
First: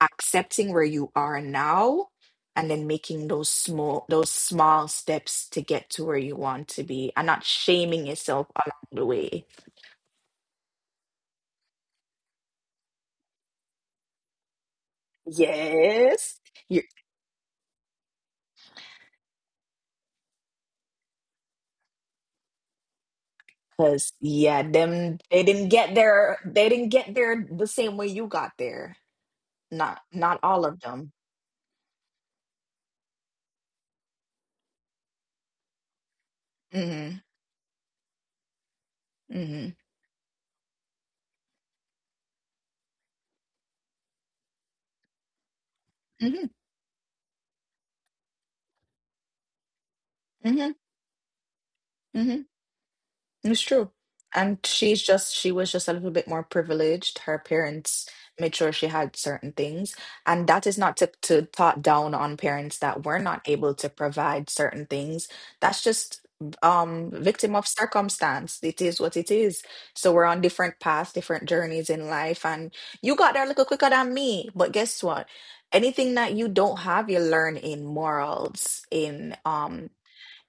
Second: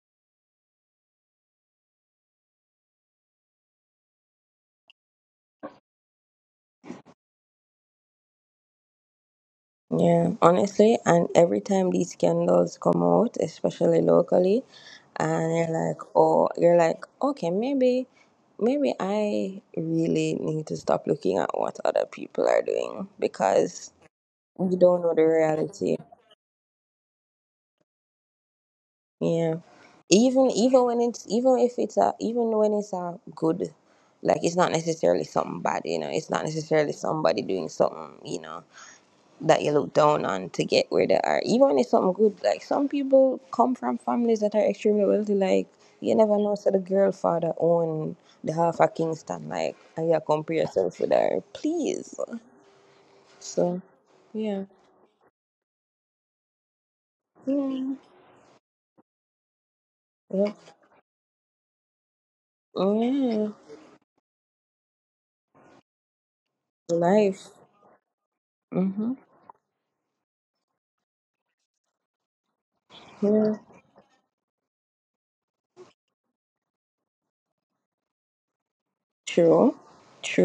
[SPEAKER 1] accepting where you are now and then making those small steps to get to where you want to be and not shaming yourself along the way.
[SPEAKER 2] Yeah. Honestly, and every time these scandals come out, especially locally, and you're like,
[SPEAKER 1] Yes,
[SPEAKER 2] oh, you're like, okay, maybe, maybe I really need to stop looking at what other people are doing because
[SPEAKER 1] because yeah,
[SPEAKER 2] you don't know
[SPEAKER 1] them
[SPEAKER 2] the
[SPEAKER 1] they didn't get
[SPEAKER 2] reality.
[SPEAKER 1] there. They didn't get there the same way you got there.
[SPEAKER 2] Yeah.
[SPEAKER 1] Not, not
[SPEAKER 2] Even
[SPEAKER 1] all of
[SPEAKER 2] even when
[SPEAKER 1] them.
[SPEAKER 2] it's even if it's a even when it's a good, like it's not necessarily something bad. You know, it's not necessarily
[SPEAKER 1] Mm-hmm,
[SPEAKER 2] somebody doing something. You know that
[SPEAKER 1] mm-hmm,
[SPEAKER 2] you look down on to get where they are, even when it's something good. Like some people come from families that are extremely wealthy. Like you never
[SPEAKER 1] mm-hmm,
[SPEAKER 2] know, so the girl father own the half of Kingston, like, and you compare
[SPEAKER 1] mm-hmm,
[SPEAKER 2] yourself with her, please.
[SPEAKER 1] mm-hmm. It's
[SPEAKER 2] So,
[SPEAKER 1] true. And
[SPEAKER 2] yeah,
[SPEAKER 1] she's just, she was just a little bit more privileged. Her
[SPEAKER 2] yeah,
[SPEAKER 1] parents made sure she had certain things. And
[SPEAKER 2] yeah,
[SPEAKER 1] that is not to talk down on parents that were not
[SPEAKER 2] yeah.
[SPEAKER 1] able to provide certain things. That's just
[SPEAKER 2] Life.
[SPEAKER 1] victim of circumstance. It is what
[SPEAKER 2] Mm-hmm.
[SPEAKER 1] it is. So we're on different paths, different journeys in life. And you got there a
[SPEAKER 2] Yeah,
[SPEAKER 1] little quicker than me. But guess what? Anything that you don't have, you learn in morals, in
[SPEAKER 2] true,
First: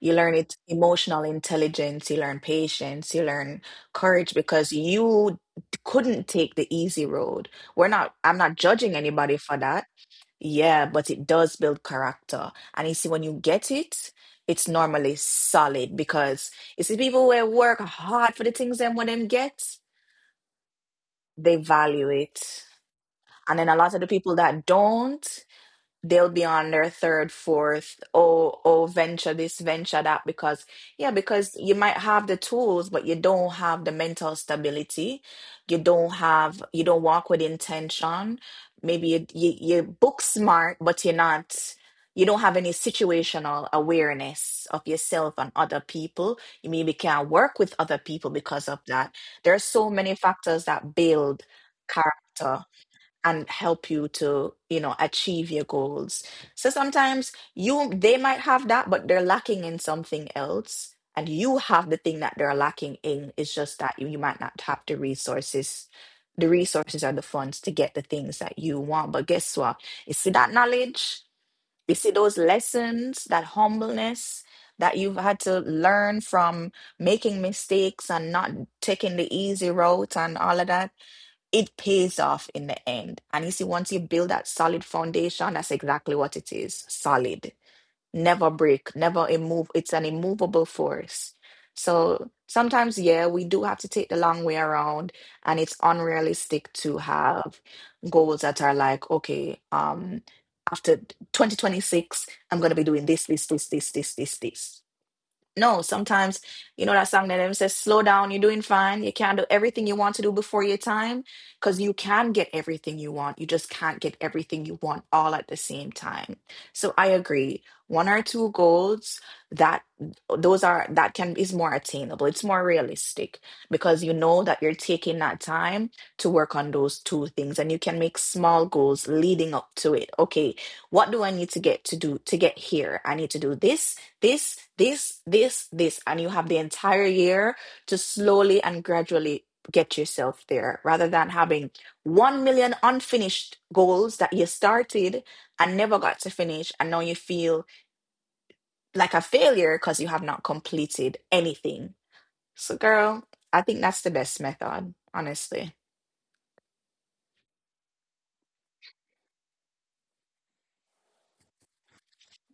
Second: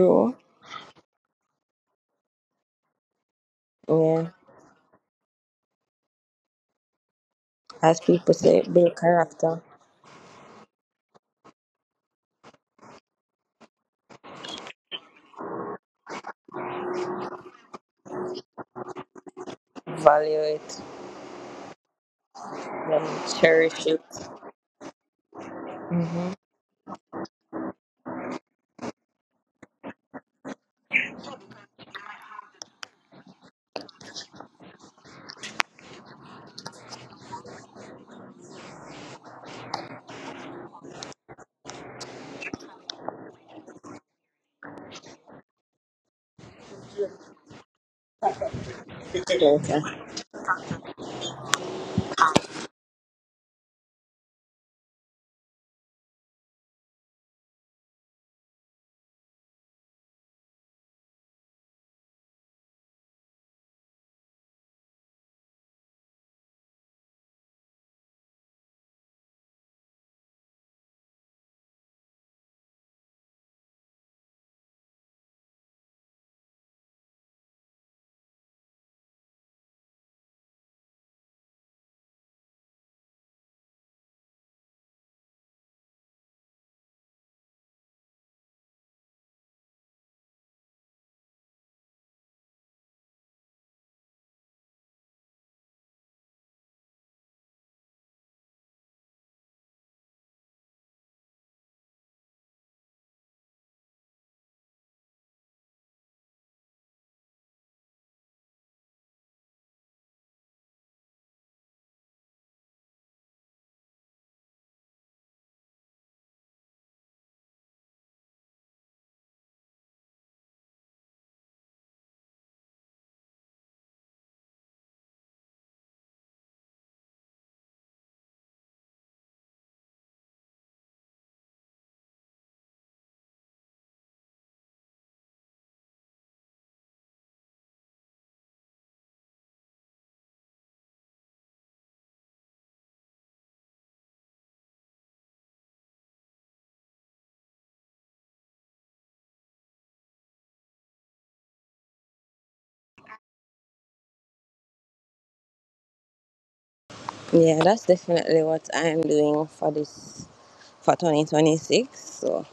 [SPEAKER 1] you learn it emotional intelligence, you learn patience, you learn
[SPEAKER 2] Yeah,
[SPEAKER 1] courage, because you couldn't take the easy road. We're
[SPEAKER 2] as
[SPEAKER 1] not,
[SPEAKER 2] people
[SPEAKER 1] I'm not
[SPEAKER 2] say,
[SPEAKER 1] judging
[SPEAKER 2] build
[SPEAKER 1] anybody for
[SPEAKER 2] character,
[SPEAKER 1] that. Yeah, but it does build character. And you see, when you get it, it's normally solid because you see people who work hard for the things them, when them get,
[SPEAKER 2] value it,
[SPEAKER 1] they value it.
[SPEAKER 2] and
[SPEAKER 1] And then a
[SPEAKER 2] cherish
[SPEAKER 1] lot
[SPEAKER 2] it.
[SPEAKER 1] of the people that don't, they'll
[SPEAKER 2] Mm-hmm.
[SPEAKER 1] be on their third, fourth, venture this, venture that, because, yeah, because you might have the tools, but you don't have the mental stability. You don't walk with intention. Maybe you're book smart, but you're not, you don't have any situational awareness of yourself and other people. You maybe can't work with other people because of that. There are so many factors that build character and help you to, you know, achieve your goals. So sometimes you they might have that, but they're lacking in something else, and you have the thing that they're lacking in. It's just that you might not have the resources or the funds to get the things that you want. But guess what, you see that knowledge, you see those lessons, that humbleness that you've had to learn from making mistakes and not taking the easy route and all of that, it pays off in the end. And you see, once you build that solid foundation, that's exactly what it is, solid, never break, never immove. It's an immovable force. So sometimes, yeah, we do have to take the long way around, and it's unrealistic to have goals that are like, okay, after 2026 I'm going to be doing this, this, this, this, this, this, this. No, sometimes, you know that song that them says, slow down, you're doing fine. You can't do everything you want to do before your time, because you can get everything you want. You just can't get everything you want all at the same time. So I agree. One or two goals, that those are that can is more attainable. It's more realistic because you know that you're taking that time to work on those 2 things, and you can make small goals leading up to it. Okay, what do I need to get to do to get here? I need to do this, this, this, this, this, and you have the entire year to slowly and gradually get yourself there, rather than having 1 million unfinished goals that you started and never got to finish. And now you feel like a failure because you have not completed anything. So, girl, I think that's the best method, honestly.
[SPEAKER 2] Yeah, that's definitely what I'm doing for this for 2026. So,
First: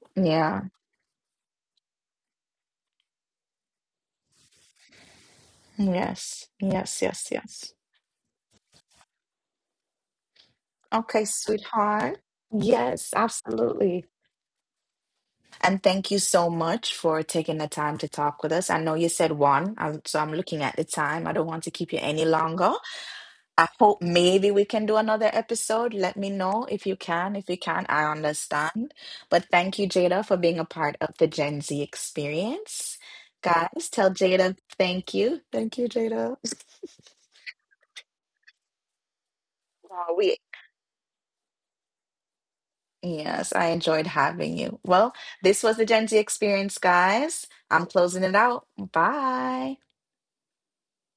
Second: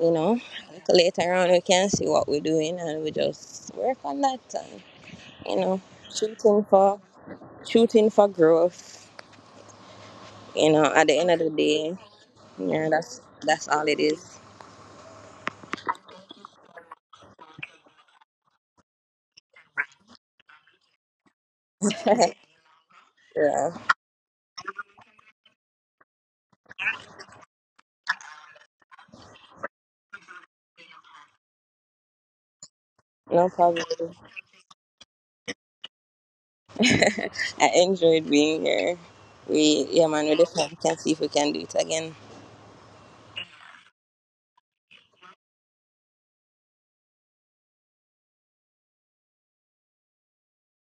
[SPEAKER 2] you know,
[SPEAKER 1] Yeah.
[SPEAKER 2] like, later on we can see what we're doing and we just work on that and you know,
[SPEAKER 1] Yes.
[SPEAKER 2] shooting for
[SPEAKER 1] Yes. Yes. Yes.
[SPEAKER 2] shooting for growth. You know, at the
[SPEAKER 1] Okay,
[SPEAKER 2] end of the day,
[SPEAKER 1] sweetheart.
[SPEAKER 2] yeah,
[SPEAKER 1] Yes,
[SPEAKER 2] that's all it
[SPEAKER 1] absolutely.
[SPEAKER 2] is.
[SPEAKER 1] And thank you so much for taking the time to talk with us. I know you said one, I so I'm looking at the time. I don't want to keep you any
[SPEAKER 2] [LAUGHS]
[SPEAKER 1] longer.
[SPEAKER 2] Yeah,
[SPEAKER 1] I hope maybe we can do another episode. Let me know if you can. If you can, I understand. But thank you, Jada, for being a part of the Gen Z experience.
[SPEAKER 2] no problem.
[SPEAKER 1] Guys, tell Jada thank you. Thank you, Jada.
[SPEAKER 2] I enjoyed being here. We yeah
[SPEAKER 1] Aw,
[SPEAKER 2] man, we
[SPEAKER 1] we
[SPEAKER 2] definitely can see if we can do it again.
[SPEAKER 1] yes, I enjoyed having you. Well, this was the Gen Z experience, guys. I'm closing it out. Bye.